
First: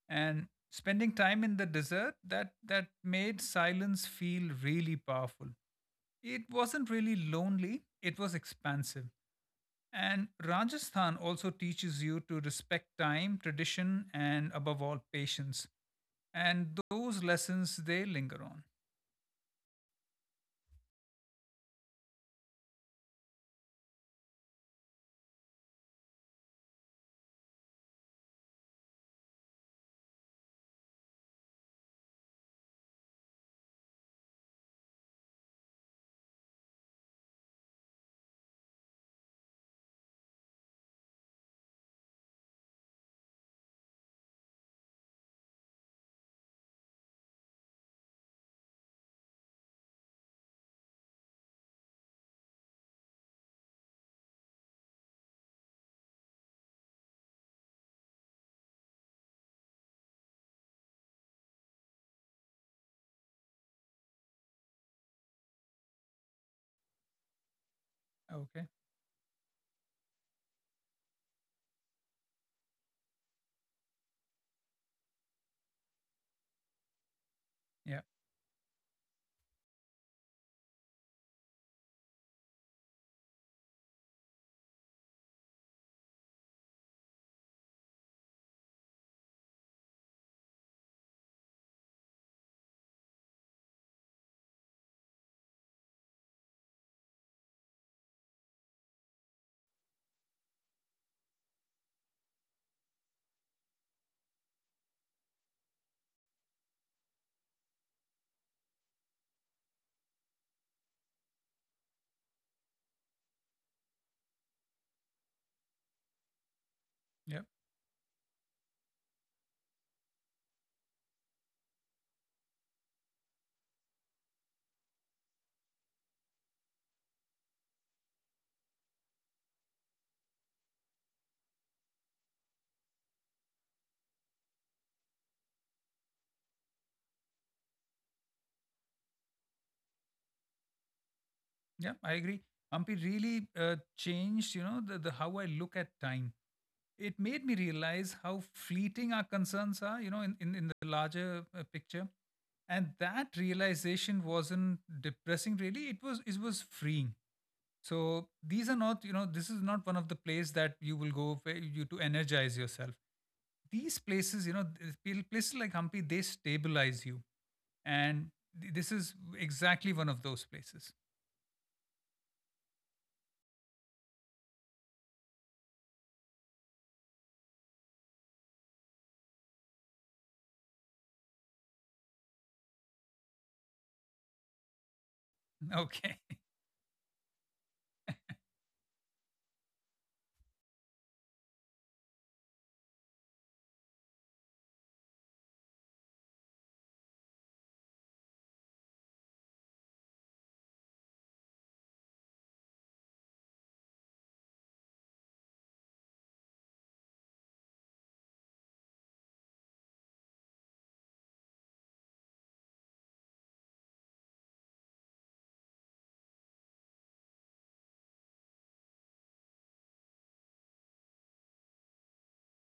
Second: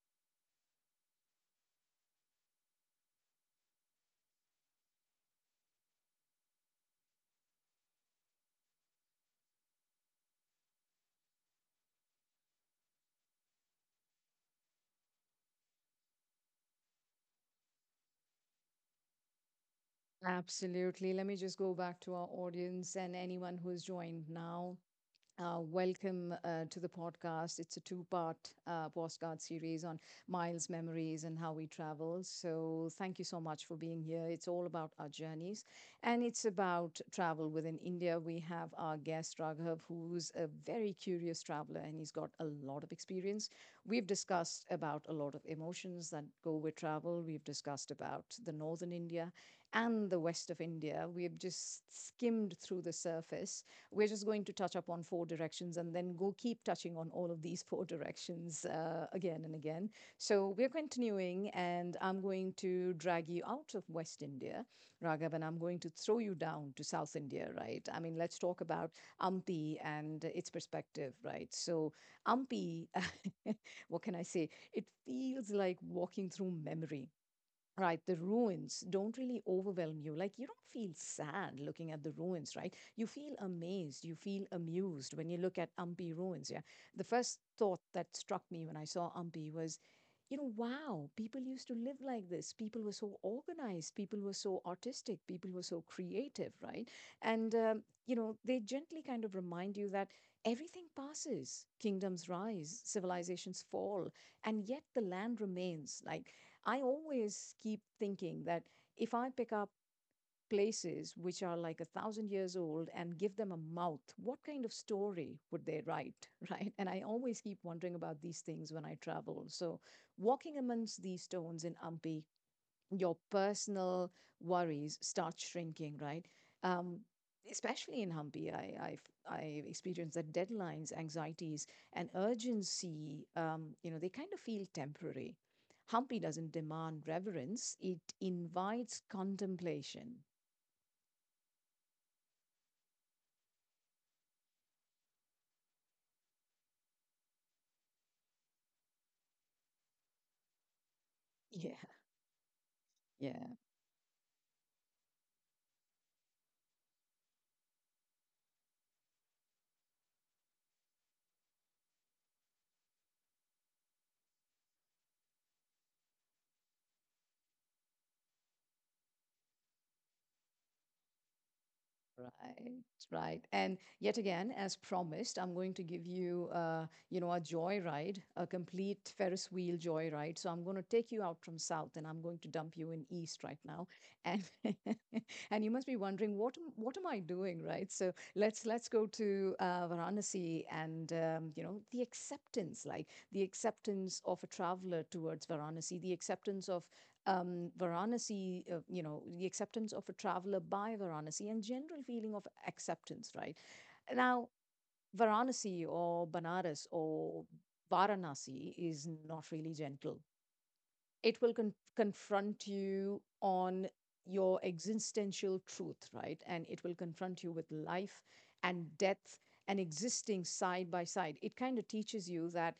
Speaker 2: And spending time in the desert, that made silence feel really powerful. It wasn't really lonely, it was expansive. And Rajasthan also teaches you to respect time, tradition, and above all, patience, and those lessons, they linger on.
Speaker 1: Absolutely. Let me just go back to our audience and anyone who's joined now. Welcome to the podcast. It's a two part postcard series on miles, memories, and how we travel. So, thank you so much for being here. It's all about our journeys, and it's about travel within India. We have our guest, Raghav, who's a very curious traveler and he's got a lot of experience. We've discussed about a lot of emotions that go with travel, we've discussed about the northern India and the west of India. We've just skimmed through the surface. We're just going to touch up on four directions and then go keep touching on all of these <laughs> four directions again and again. So we're continuing, and I'm going to drag you out of West India, Raghav, and I'm going to throw you down to South India, right? I mean, let's talk
Speaker 2: Okay.
Speaker 1: about Ampi and its perspective, right? So, Ampi, <laughs> what can I say? It feels like walking through memory. Right,
Speaker 2: Yeah.
Speaker 1: the ruins don't really overwhelm you. Like, you don't feel sad looking at the ruins, right? You feel amazed, you feel amused when you look at Ampi ruins. Yeah. The first thought that struck me when I saw Ampi was, you know, wow, people used to live like this. People were so organized, people were so artistic, people were so creative, right? And, you know, they gently kind of remind you that everything passes, kingdoms rise, civilizations fall, and yet the land remains. Like, I always keep thinking that if I pick up places which are like a thousand years old and give them a mouth, what kind of story would they write, <laughs> right? And I always
Speaker 2: yeah
Speaker 1: keep wondering about these things when I travel. So walking amongst these stones in Ampi, your personal worries start shrinking, right? Um, Especially in Hampi, I've experienced that deadlines, anxieties, and urgency, you know, they kind of feel temporary. Hampi doesn't demand reverence, it invites contemplation.
Speaker 2: yeah I agree. Ampi really changed, you know the how I look at time. It made me realize how fleeting our concerns are, in the larger
Speaker 1: Yeah,
Speaker 2: picture. And that
Speaker 1: yeah.
Speaker 2: realization wasn't depressing, really. It was freeing. So these are not, you know, this is not one of the place that you will go for you to energize yourself. These places, places like Hampi, they stabilize you. And this is exactly one of those places.
Speaker 1: Right, right. And yet again, as promised, I'm going to give you, you know, a joyride, a complete Ferris wheel joyride. So I'm going to take you out from south, and I'm going to dump you in east right now. And <laughs> and you must be
Speaker 2: Okay.
Speaker 1: wondering
Speaker 2: <laughs>
Speaker 1: what am I doing, right? So let's go to Varanasi and you know, the acceptance, like the acceptance of a traveler towards Varanasi, the acceptance of Varanasi, you know, the acceptance of a traveler by Varanasi and general feeling of acceptance, right? Now, Varanasi or Banaras or Varanasi is not really gentle, it will confront you on your existential truth, right? And it will confront you with life and death and existing side by side. It kind of teaches you that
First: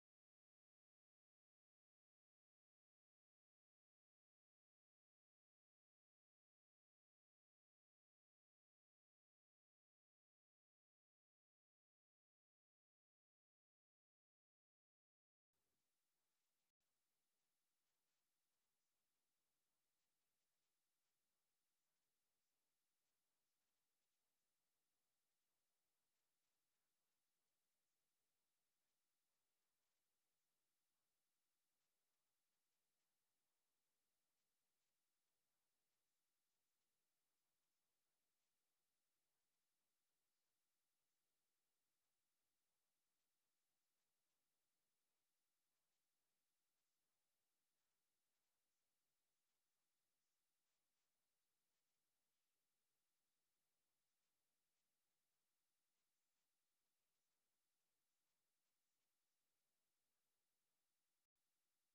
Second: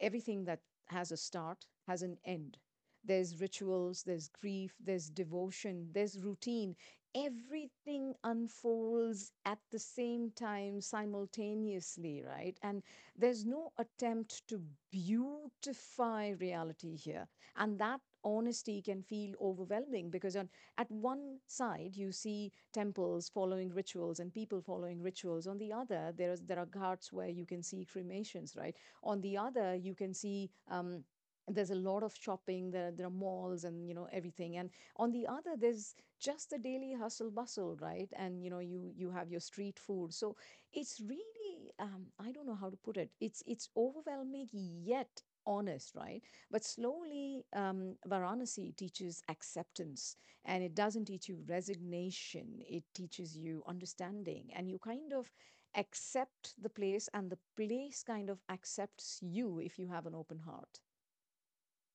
Speaker 1: everything that has a start has an end. There's rituals, there's grief, there's devotion, there's routine. Everything unfolds at the same time, simultaneously, right? And there's no attempt to beautify reality here, and that honesty can feel overwhelming because on at one side you see temples following rituals and people following rituals, on the other there are ghats where you can see cremations, right? On the other you can see there's a lot of shopping there, there are malls and you know everything. And on the other there's just the daily hustle bustle, right? And you know you have your street food. So it's really, I don't know how to put it, it's overwhelming yet honest, right? But slowly, Varanasi teaches acceptance, and it doesn't teach you resignation. It teaches you understanding and you kind of accept the place and the place kind of accepts you if you have an open heart.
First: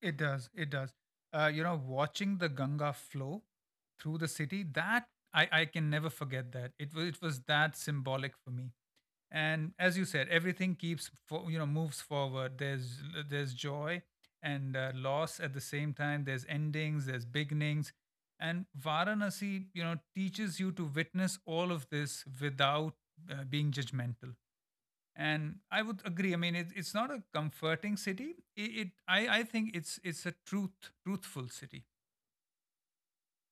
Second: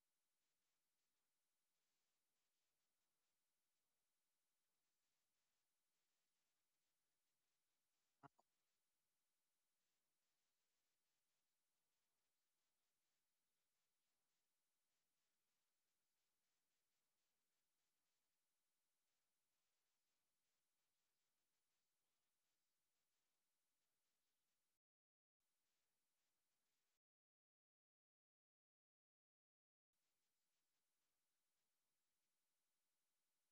Speaker 2: It does. It does. You know, watching the Ganga flow through the city, that I can never forget that. It was that symbolic for me. And as you said, everything you know, moves forward. There's joy and loss at the same time. There's endings, there's beginnings. And Varanasi, you know, teaches you to witness all of this without being judgmental. And I would agree, I mean, it's not a comforting city. It, it i i think it's a truthful city.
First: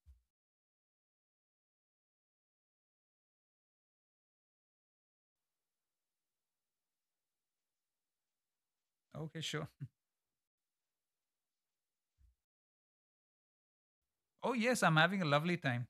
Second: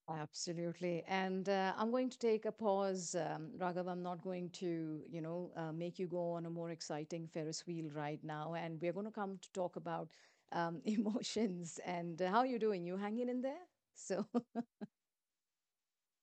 Speaker 1: Absolutely. And I'm going to take a pause, Raghav. I'm not going to, you know, make you go on a more exciting Ferris wheel right now. And we're going to come to
Speaker 2: Okay,
Speaker 1: talk
Speaker 2: sure.
Speaker 1: about <laughs> emotions and how you're doing. You hanging in there? So
Speaker 2: Oh yes, I'm having a lovely time.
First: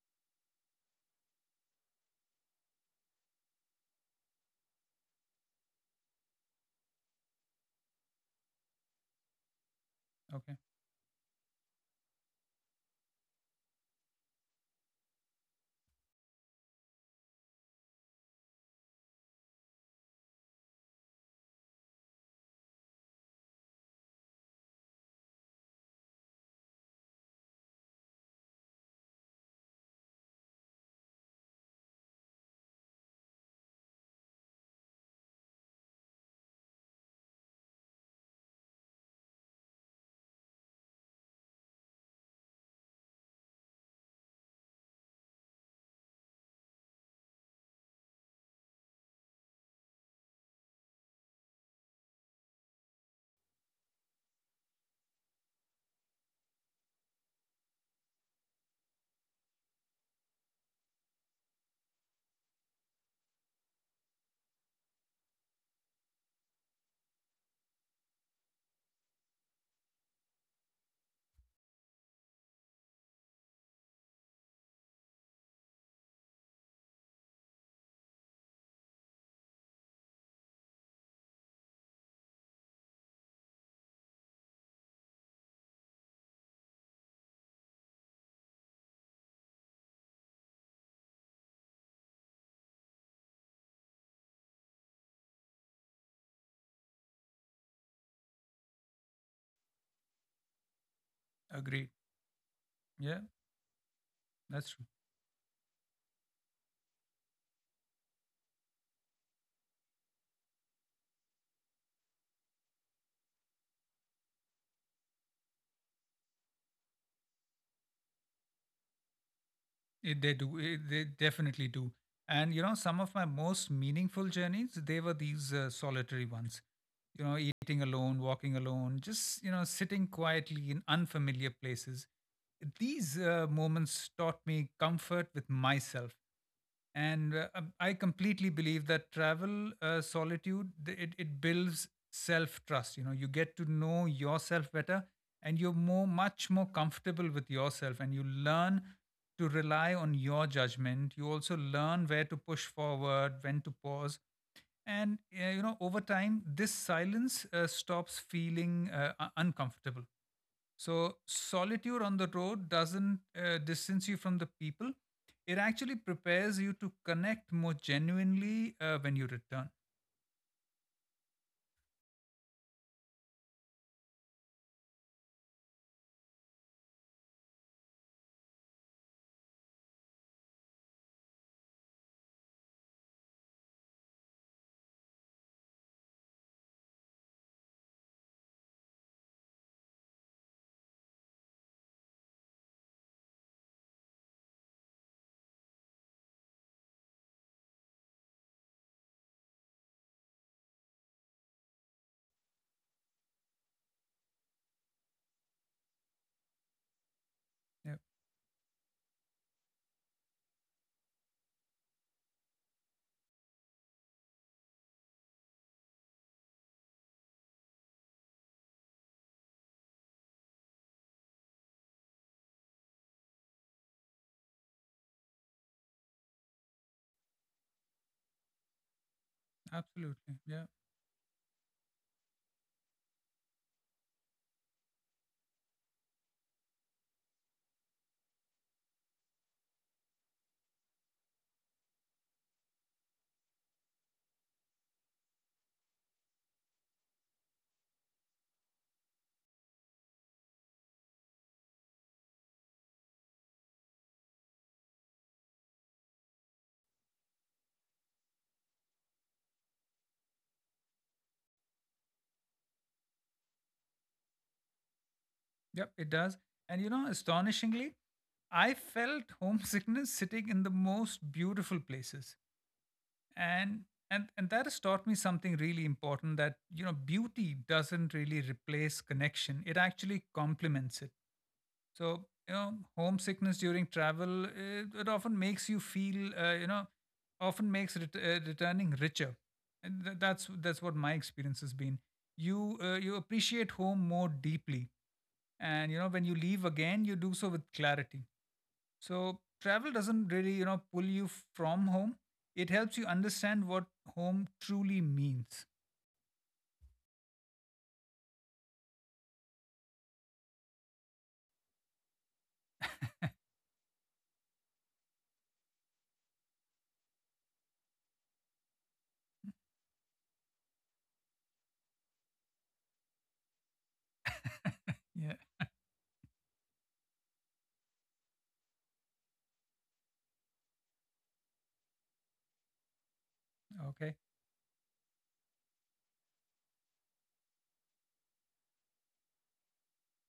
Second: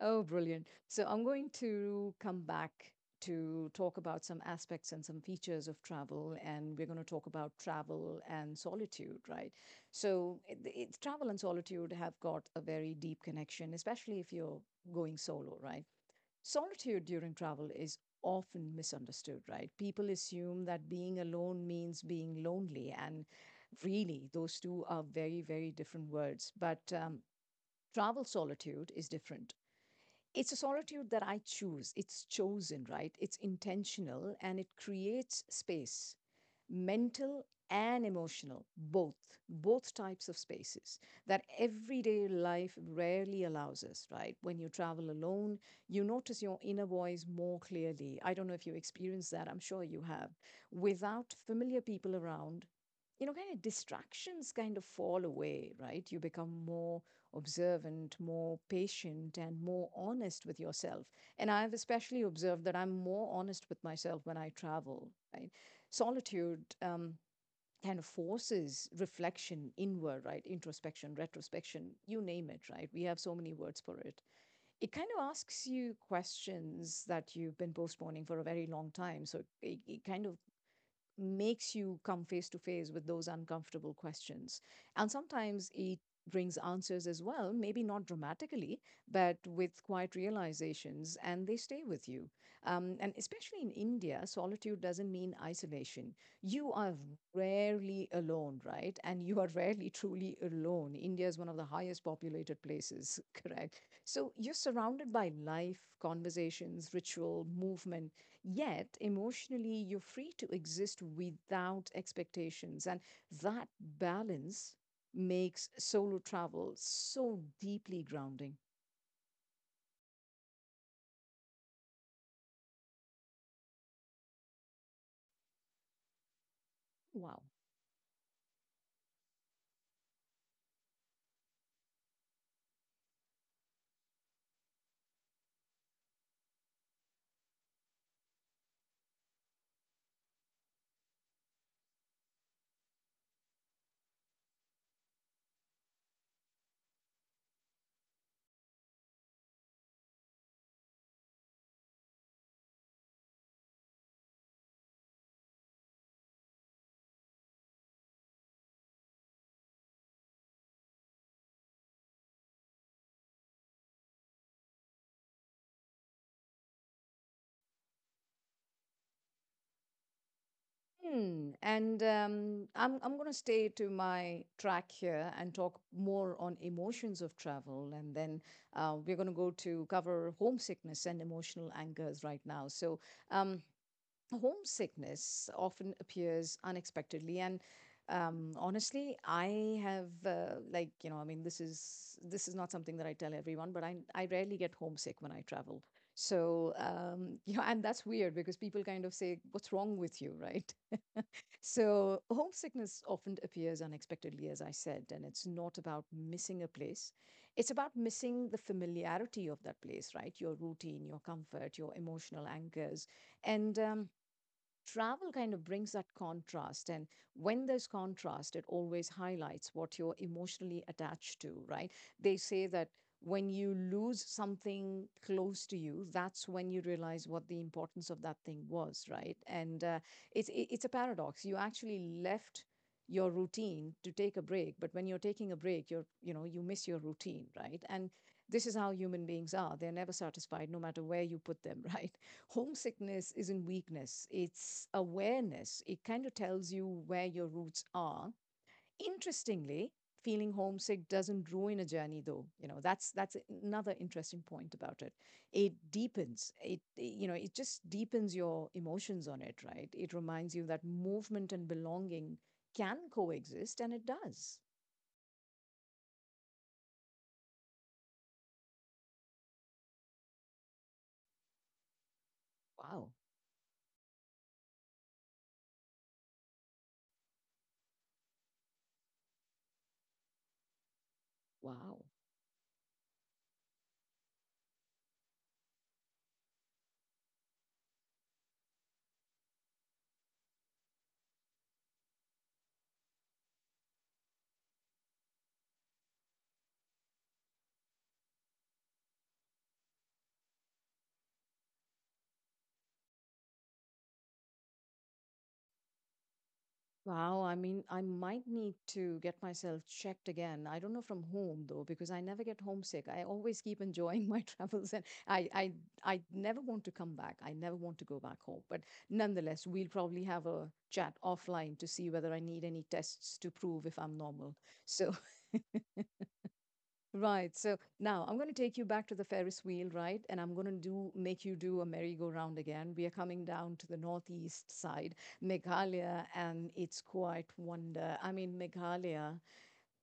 Speaker 1: Oh, brilliant. So I'm going to come back to talk about some aspects and some features of travel, and we're going to talk about travel and solitude, right? So
Speaker 2: Okay.
Speaker 1: it's travel and solitude have got a very deep connection, especially if you're going solo, right? Solitude during travel is often misunderstood, right? People assume that being alone means being lonely, and really, those two are very, very different words. But travel solitude is different. It's a solitude that I choose. It's chosen, right? It's intentional and it creates space, mental and emotional, both, both types of spaces that everyday life rarely allows us, right? When you travel alone, you notice your inner voice more clearly. I don't know if you experience that, I'm sure you have. Without familiar people around, you know, kind of distractions kind of fall away, right? You become more observant, more patient, and more honest with yourself. And I've especially observed that I'm more honest with myself when I travel, right? Solitude kind of forces reflection inward, right? Introspection, retrospection, you name it, right? We have so many words for it. It kind of asks you questions that you've been postponing for a very long time. So it kind of makes you come face to face with those uncomfortable questions. And sometimes it brings answers as well, maybe not dramatically, but with quiet realizations, and they stay with you. And especially in India, solitude doesn't mean isolation. You are rarely alone, right? And you are <laughs> rarely truly alone. India is one of the
Speaker 2: Agreed.
Speaker 1: highest populated
Speaker 2: Yeah.
Speaker 1: places, <laughs> correct? So you're
Speaker 2: That's—
Speaker 1: surrounded by life, conversations, ritual, movement. Yet, emotionally, you're free to exist without expectations. And that balance makes solo travel so deeply grounding.
Speaker 2: It, they do. It, they definitely do. And you know, some of my most meaningful journeys, they were these solitary ones. You know,
Speaker 1: Wow.
Speaker 2: eating alone, walking alone, just you know, sitting quietly in unfamiliar places. These moments taught me comfort with myself, and I completely believe that travel solitude, it builds self trust. You know, you get to know yourself better, and you're more much more comfortable with yourself, and you learn to rely on your judgment. You also learn where to push forward, when to pause. And you know, over time, this silence stops feeling uncomfortable. So solitude on the road doesn't distance you from the people. It actually prepares you to connect more genuinely when you return.
Speaker 1: Hmm. And I'm going to stay to my track here and talk more on emotions of travel. And then we're going to go to cover homesickness and emotional angers right now. So, um, homesickness often appears unexpectedly. And honestly I have, like you know, I mean, this is not something that I tell everyone, but I rarely get homesick when I travel. So <laughs> you know, and that's weird because people kind of say what's wrong with you, right? <laughs> So homesickness often appears unexpectedly, as I said, and it's not about missing a place,
Speaker 2: Yeah,
Speaker 1: it's about missing the familiarity of that place, right? Your routine, your comfort, your emotional anchors. And travel kind of brings that contrast, and when there's contrast it always highlights what you're emotionally attached to, right? They say that when you lose something close to you, that's when you realize what the importance of that thing was, right? And
Speaker 2: absolutely. Yeah,
Speaker 1: it's it's a paradox. You actually left your routine to take a break, but when you're taking a break you're, you know, you miss your routine, right? And this is how human beings are, they're never satisfied no matter where you put them, <laughs> right? Homesickness isn't weakness, it's awareness. It kind of tells you where your roots are. Interestingly, feeling homesick doesn't ruin a journey, though. You know, that's another interesting point about it. It deepens it, you know, it just deepens your emotions on it, right? It reminds you that movement and belonging can coexist, and it does.
Speaker 2: yep, it does. And you know, astonishingly, I felt homesickness sitting in the most beautiful places.
Speaker 1: Wow.
Speaker 2: And and that has taught me something really important, that you know, beauty doesn't really replace connection. It actually complements it. So,
Speaker 1: Wow.
Speaker 2: you know, homesickness during travel, it often makes you feel, often makes returning richer. And that's what my experience has been. You you appreciate home more deeply, and you know, when you leave again, you do so with clarity. So travel doesn't really, you know, pull you from home. It helps you understand what home truly means.
Speaker 1: Wow, I mean, I might need to get myself checked again. I don't know from whom though, because I never get homesick. I always keep enjoying my <laughs> travels and I I never want to come back. I never want to go back home. But nonetheless, we'll probably have a chat offline to see whether I need any tests to prove if I'm normal.
Speaker 2: <laughs> Yeah.
Speaker 1: So Right. So now I'm going to take you back to the Ferris wheel, right? And I'm going to do make you do a merry-go-round again. We are coming down to
Speaker 2: Okay.
Speaker 1: the northeast side, Meghalaya, and its quite wonder. I mean, Meghalaya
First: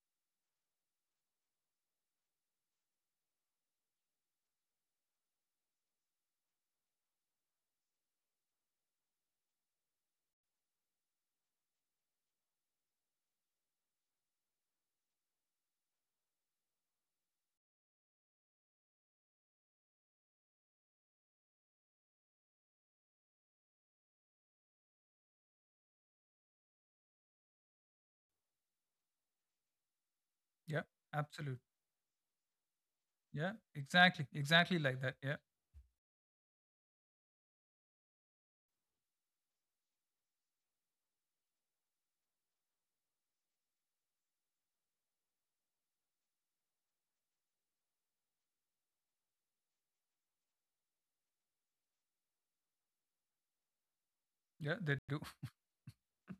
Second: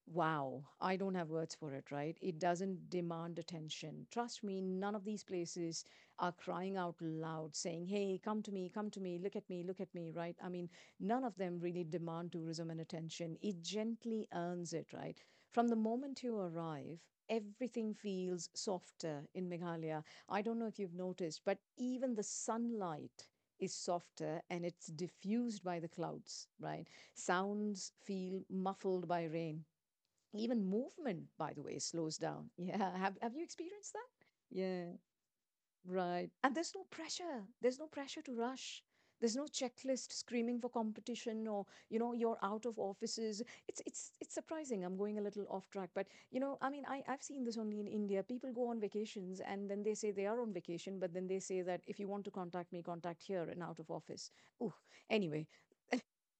Speaker 1: Wow, I don't have words for it, right? It doesn't demand attention. Trust me, none of these places are crying out loud saying, "Hey, come to me, look at me, look at me," right? I mean, none of them really demand tourism and attention. It gently earns it, right? From the moment you arrive, everything feels softer in Meghalaya. I don't know if you've noticed, but even the sunlight is softer and it's diffused by the clouds, right? Sounds feel muffled by rain, even
Speaker 2: Yeah.
Speaker 1: movement, by
Speaker 2: Absolute.
Speaker 1: the way, slows down. <laughs> Yeah. Have you
Speaker 2: Yeah.
Speaker 1: experienced that?
Speaker 2: Exactly. Exactly
Speaker 1: Yeah,
Speaker 2: like that. Yeah.
Speaker 1: right. And there's no pressure. There's no pressure to rush. There's no checklist screaming for competition or, you know, you're out of offices. It's surprising. I'm going a little off track. But you know, I mean I've seen this only in India. People go on vacations and then they say they are on vacation, but then they say that if you want to contact me, contact here and out of office. Ooh.
Speaker 2: Yeah. They do.
Speaker 1: Anyway,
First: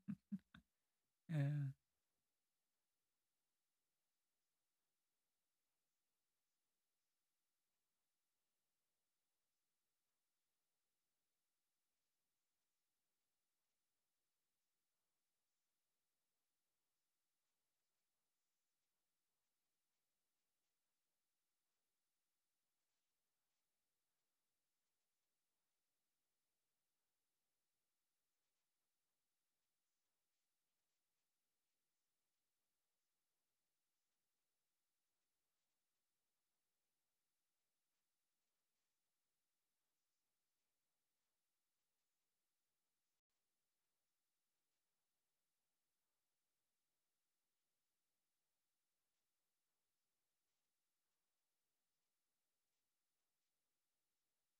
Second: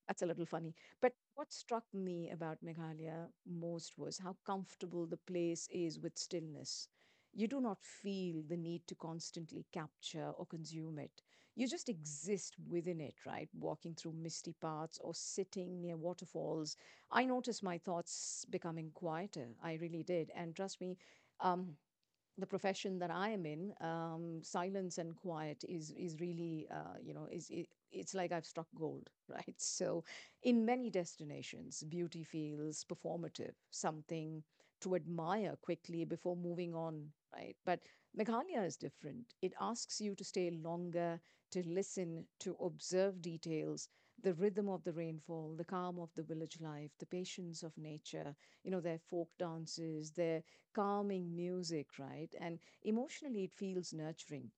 Speaker 1: that's a little funny. But
Speaker 2: <laughs>
Speaker 1: what
Speaker 2: Yeah.
Speaker 1: struck me about Meghalaya most was how comfortable the place is with stillness. You do not feel the need to constantly capture or consume it. You just exist within it, right? Walking through misty paths or sitting near waterfalls. I noticed my thoughts becoming quieter. I really did. And trust me, um, the profession that I am in, silence and quiet is really you know it's like I've struck gold, <laughs> right? So, in many destinations, beauty feels performative, something to admire quickly before moving on, right? But Meghalaya is different. It asks you to stay longer, to listen, to observe details, the rhythm of the rainfall, the calm of the village life, the patience of nature. You know their folk dances, their calming music, right? And emotionally, it feels nurturing,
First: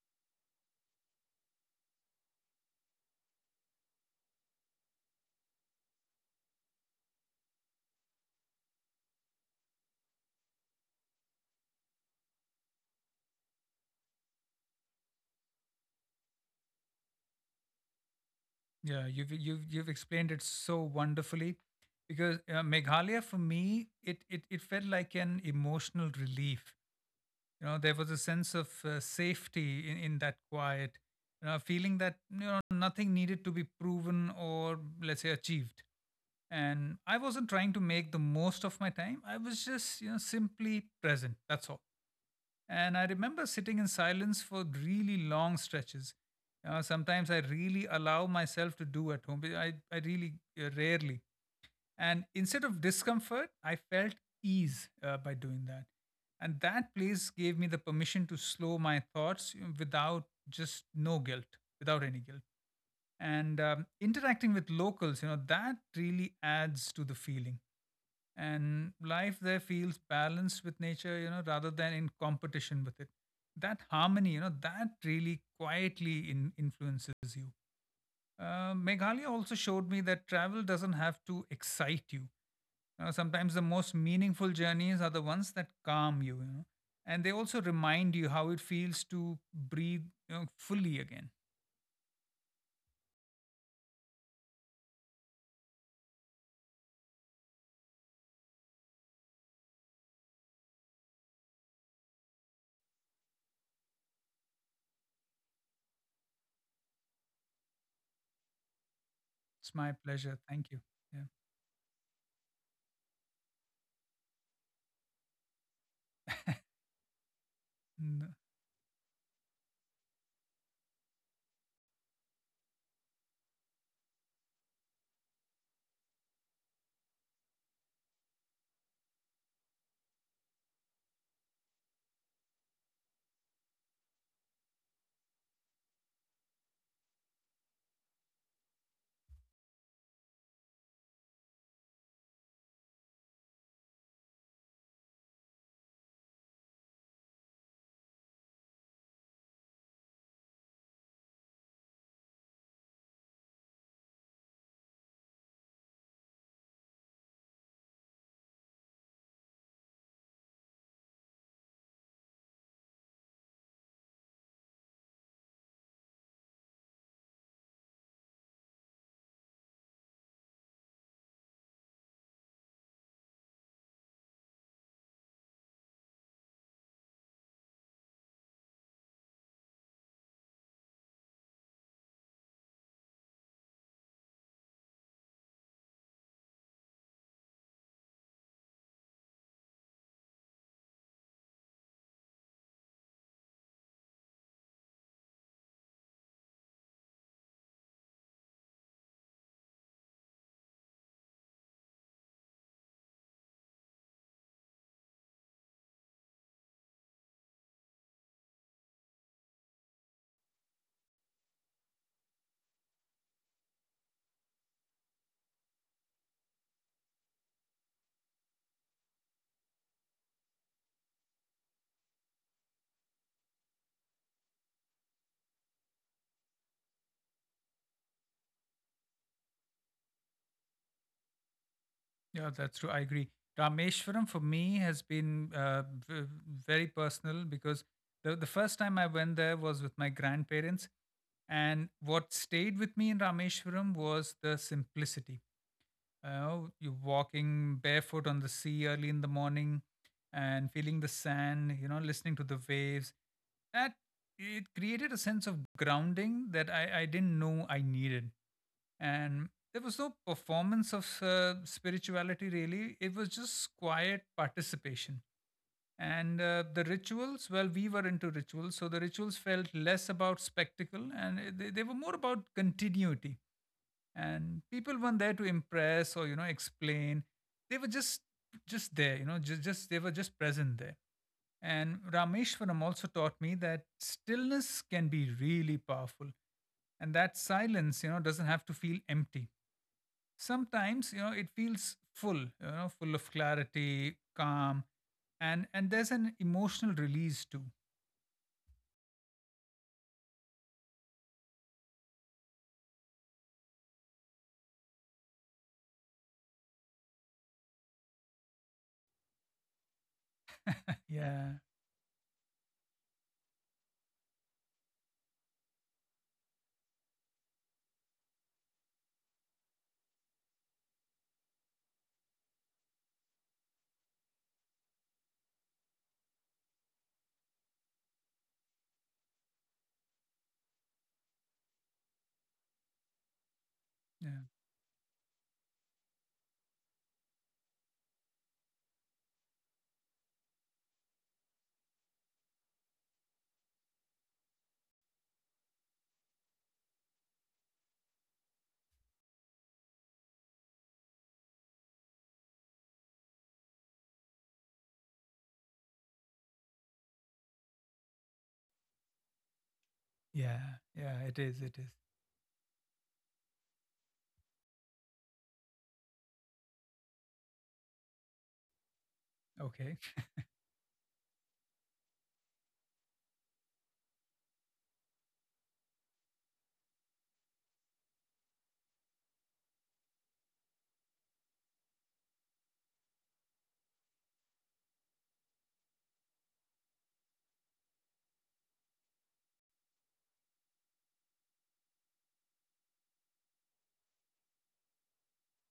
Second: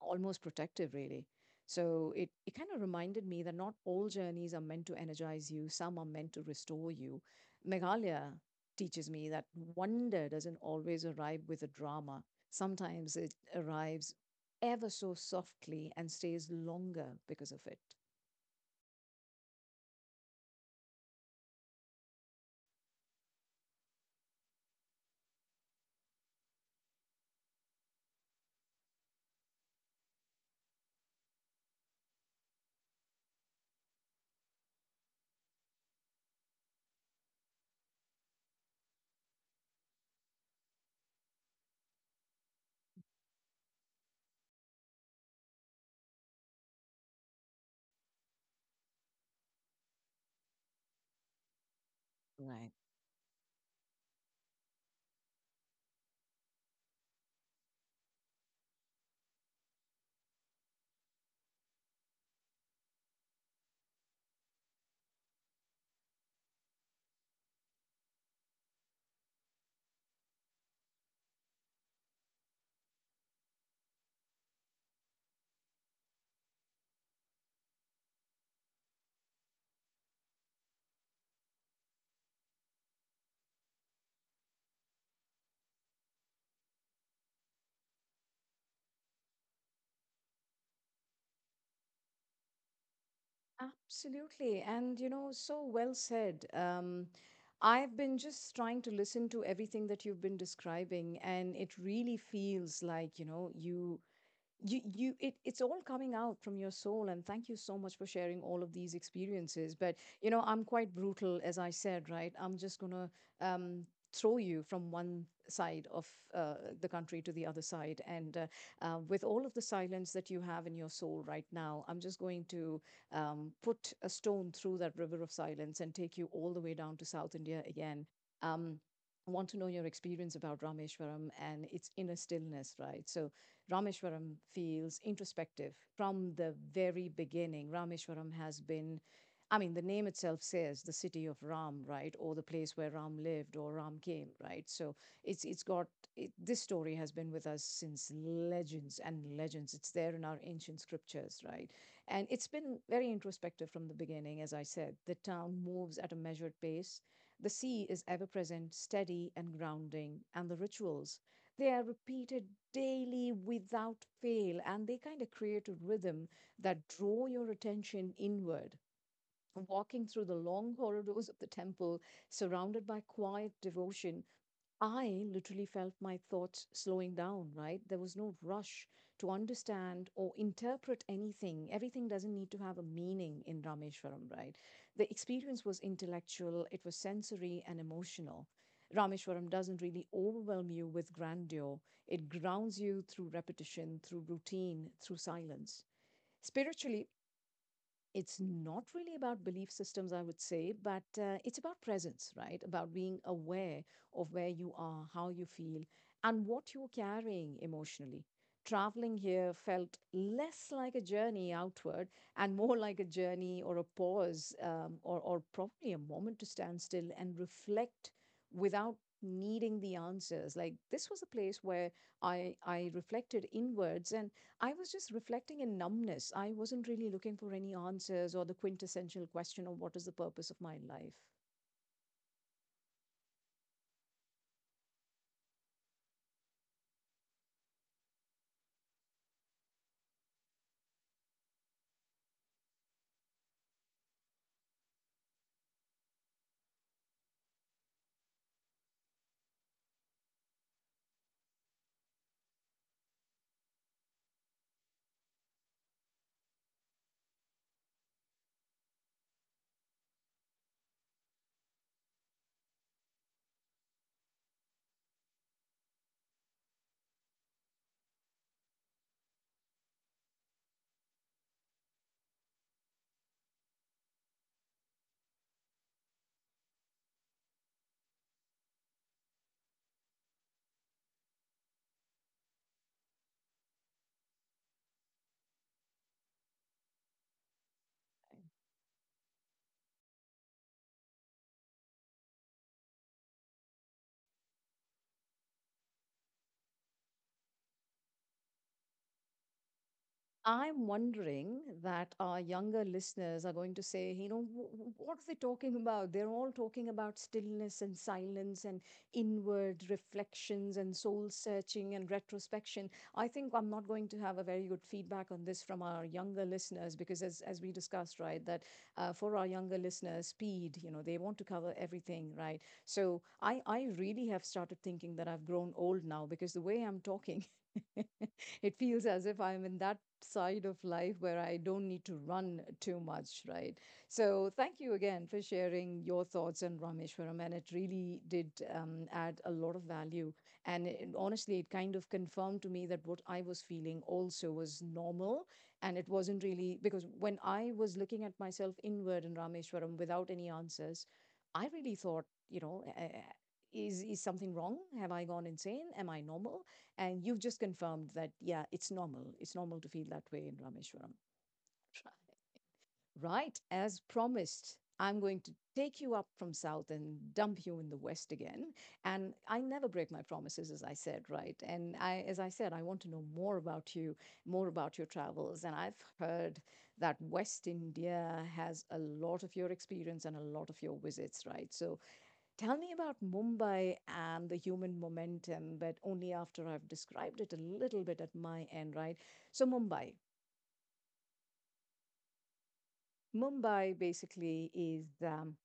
Speaker 1: almost protective, really. So it kind of reminded me that not all journeys are meant to energize you, some are meant to restore you. Meghalaya teaches me that wonder doesn't always arrive with a drama, sometimes it arrives ever so softly and stays longer because of it.
Speaker 2: Yeah, you've explained it so wonderfully because Meghalaya for me, it felt like an emotional relief. You know, there was a sense of safety in that quiet, you know, feeling that you know, nothing needed to be proven or let's say achieved. And I wasn't trying to make the most of my time. I was just, you know, simply present. That's all. And I remember sitting in silence for really long stretches. Sometimes I really allow myself to do at home, but I really rarely. And instead
Speaker 1: Right.
Speaker 2: of discomfort, I felt ease by doing that. And that place gave me the permission to slow my thoughts, you know, without just no guilt, without any guilt. And interacting with locals, you know, that really adds to the feeling, and life there feels balanced with nature, you know, rather than in competition with it. That harmony, you know, that really quietly influences you. Meghalaya also showed me that travel doesn't have to excite you. You know, sometimes the most meaningful journeys are the ones that calm you, you know, and they also remind you how it feels to breathe, you know, fully again.
Speaker 1: Absolutely. And, you know, so well said. I've been just trying to listen to everything that you've been describing, and it really feels like, you know, it's all coming out from your soul, and thank you so much for sharing all of these
Speaker 2: It's
Speaker 1: experiences.
Speaker 2: my
Speaker 1: But you
Speaker 2: pleasure.
Speaker 1: know, I'm
Speaker 2: Thank you.
Speaker 1: quite
Speaker 2: Yeah.
Speaker 1: brutal, as I said, right? I'm just going to um throw you from one side of the country to the other side,
Speaker 2: Mm.
Speaker 1: and with all of the silence that you have in your soul right now, I'm just going to put a stone through that river of silence and take you all the way down to South India again. um, I want to know your experience about Rameshwaram and its inner stillness, right? So Rameshwaram feels introspective from the very beginning. Rameshwaram has been, I mean, the name itself says the city of Ram, right, or the place where Ram lived or Ram came, right. So it's got this story has been with us since legends and legends. It's there in our ancient scriptures, right, and it's been very introspective from the beginning. As I said, the town moves at a measured pace. The sea is ever present, steady and grounding, and the rituals, they are repeated daily without fail and they kind of create a rhythm that draw your attention inward, walking through the long corridors of the temple, surrounded by quiet devotion. I literally felt my thoughts slowing down, right? There was no rush to understand or interpret anything. Everything doesn't need to have a meaning in Rameshwaram, right? The experience was intellectual, it was sensory and emotional. Rameshwaram doesn't really overwhelm you with grandeur, it grounds you through repetition, through routine, through silence. Spiritually, it's not really about belief systems, I would say, but it's about presence, right? About being aware of where you are, how you feel, and what you're carrying emotionally. Traveling here felt less like a journey outward and more like a journey or a pause or probably a moment to stand still and reflect without needing the answers. Like this was a place where I reflected inwards and I was just reflecting in numbness. I wasn't really looking for any answers or the quintessential question of what is the purpose of my life.
Speaker 2: Yeah, that's true. I agree. Rameshwaram for me has been v- very personal because the first time I went there was with my grandparents. And what stayed with me in Rameshwaram was the simplicity. You walking barefoot on the sea early in the morning and feeling the sand, you know, listening to the waves. That it created a sense of grounding that I didn't know I needed. And there was no performance of spirituality, really. It was just quiet participation. And the rituals, well, we were into rituals, so the rituals felt less about spectacle, and they were more about continuity. And people weren't there to impress or you know, explain. They were just there, you know, just they were just present there. And Rameshwaram also taught me that stillness can be really powerful, and that silence, you know, doesn't have to feel empty. Sometimes you know, it feels full, you know, full of clarity, calm. And there's an emotional release too.
Speaker 1: I'm wondering that our younger listeners are going to say, you know, What are they talking about? They're all talking about stillness and silence and inward reflections and
Speaker 2: <laughs>
Speaker 1: soul
Speaker 2: yeah
Speaker 1: searching and retrospection." I think I'm not going to have a very good feedback on this from our younger listeners because, as we discussed, right, that for our younger listeners, speed, you know, they want to cover everything, right? So I really have started thinking that I've grown old now because the way I'm talking, <laughs> it feels as if I'm in that side of life where I don't need to run too much, right?
Speaker 2: yeah
Speaker 1: So, thank you again for sharing your thoughts on Rameshwaram, and it really did add a lot of value. Honestly, it kind of confirmed to me that what I was feeling also was normal, and it wasn't really, because when I was looking at myself inward in Rameshwaram without any answers, I really thought, you know, is something wrong? Have I gone insane? Am I normal? And you've just confirmed that, yeah, it's normal. It's normal to feel that way in
Speaker 2: yeah.
Speaker 1: Rameshwaram.
Speaker 2: yeah it is. It is.
Speaker 1: Right. As promised, I'm going to take you up from south and dump you in the west again. And I
Speaker 2: Okay.
Speaker 1: never break my promises, as I said, right? And I, as I said, I want to know more about you, more about your travels. And I've heard that West India has a lot of your experience and a lot of your visits, right? So tell me about Mumbai and the human momentum, but only after I've described it a little bit at my end, right? So, Mumbai. Mumbai basically is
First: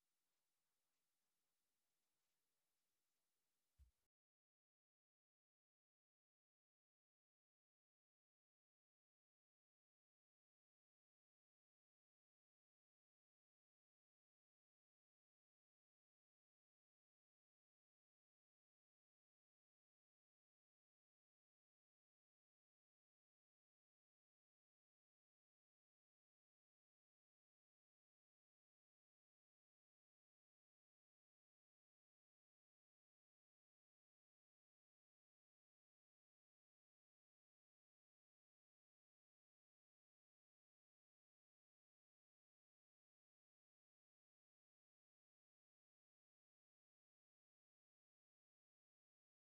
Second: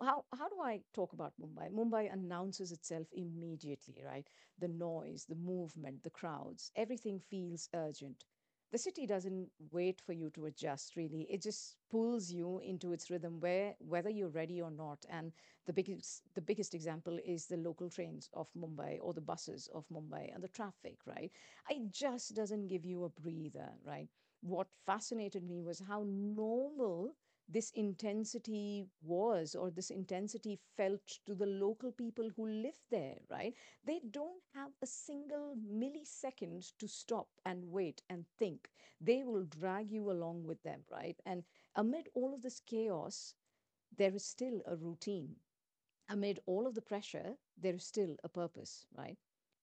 Speaker 1: how do I talk about Mumbai? Mumbai announces itself immediately, right? The noise, the movement, the crowds, everything feels urgent. The city doesn't wait for you to adjust, really. It just pulls you into its rhythm, where whether you're ready or not. And the biggest example is the local trains of Mumbai or the buses of Mumbai and the traffic, right? It just doesn't give you a breather, right? What fascinated me was how normal this intensity was or this intensity felt to the local people who live there, right? They don't have a single millisecond to stop and wait and think. They will drag you along with them, right? And amid all of this chaos, there is still a routine, amid all of the pressure, there is still a purpose, right?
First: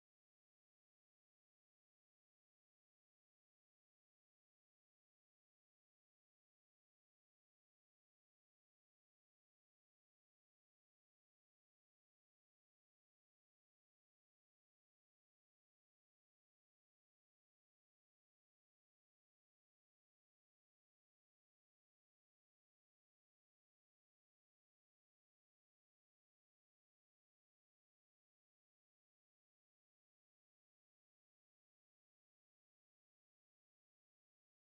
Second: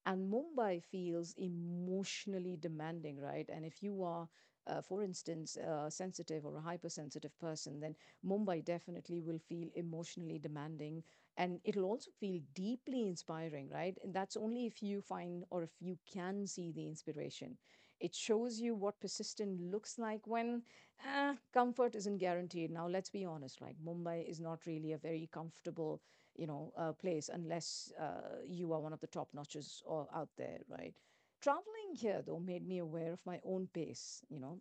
Speaker 1: And Mumbai feels emotionally demanding, right? And if you are, for instance, a sensitive or a hypersensitive person, then Mumbai definitely will feel emotionally demanding. And it'll also feel deeply inspiring, right? And that's only if you find or if you can see the inspiration. It shows you what persistent looks like when comfort isn't guaranteed. Now, let's be honest, like Mumbai is not really a very comfortable, you know, place unless you are one of the top notches or out there, right? Traveling here though made me aware of my own pace. You know,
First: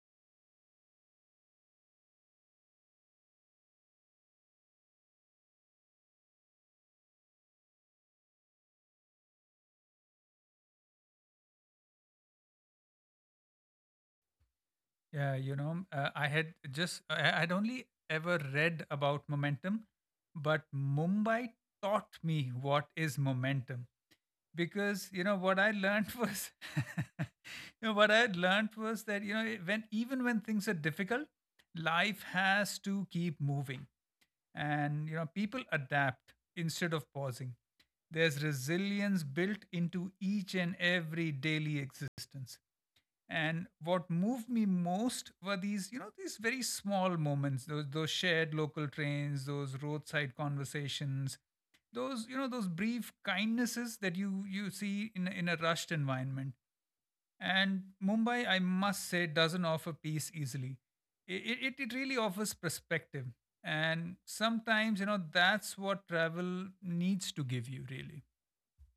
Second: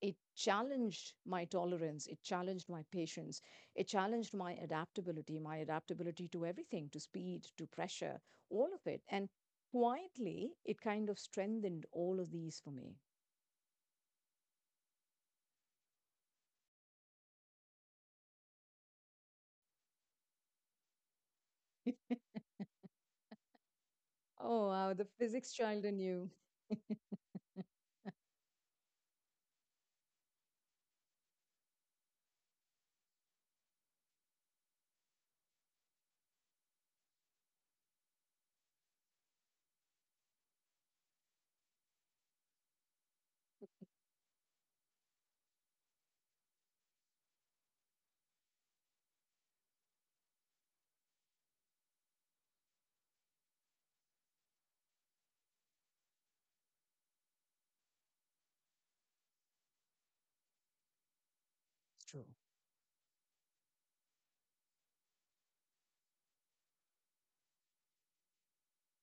Speaker 1: it challenged my tolerance, it challenged my patience, it challenged my adaptability to everything, to speed, to pressure, all of it, and quietly it kind of strengthened all of these for me.
Speaker 2: Yeah, you know, I had only ever read about momentum, but Mumbai
Speaker 1: <laughs>
Speaker 2: taught me what is momentum
Speaker 1: Oh, wow, the
Speaker 2: because you know
Speaker 1: physics
Speaker 2: what I
Speaker 1: child in
Speaker 2: learned
Speaker 1: you.
Speaker 2: was <laughs> you
Speaker 1: <laughs>
Speaker 2: know what I had learned was that you know, when even when things are difficult, life has to keep moving, and you know, people adapt instead of pausing. There's resilience built into each and every daily existence. And what moved me most were these, you know, these very small moments, those shared local trains, those roadside conversations, those, you know, those brief kindnesses that you see in a rushed environment. And Mumbai, I must say, doesn't offer peace easily. It
Speaker 1: It's
Speaker 2: really
Speaker 1: true.
Speaker 2: offers perspective. And sometimes, you know, that's what travel needs to give you, really.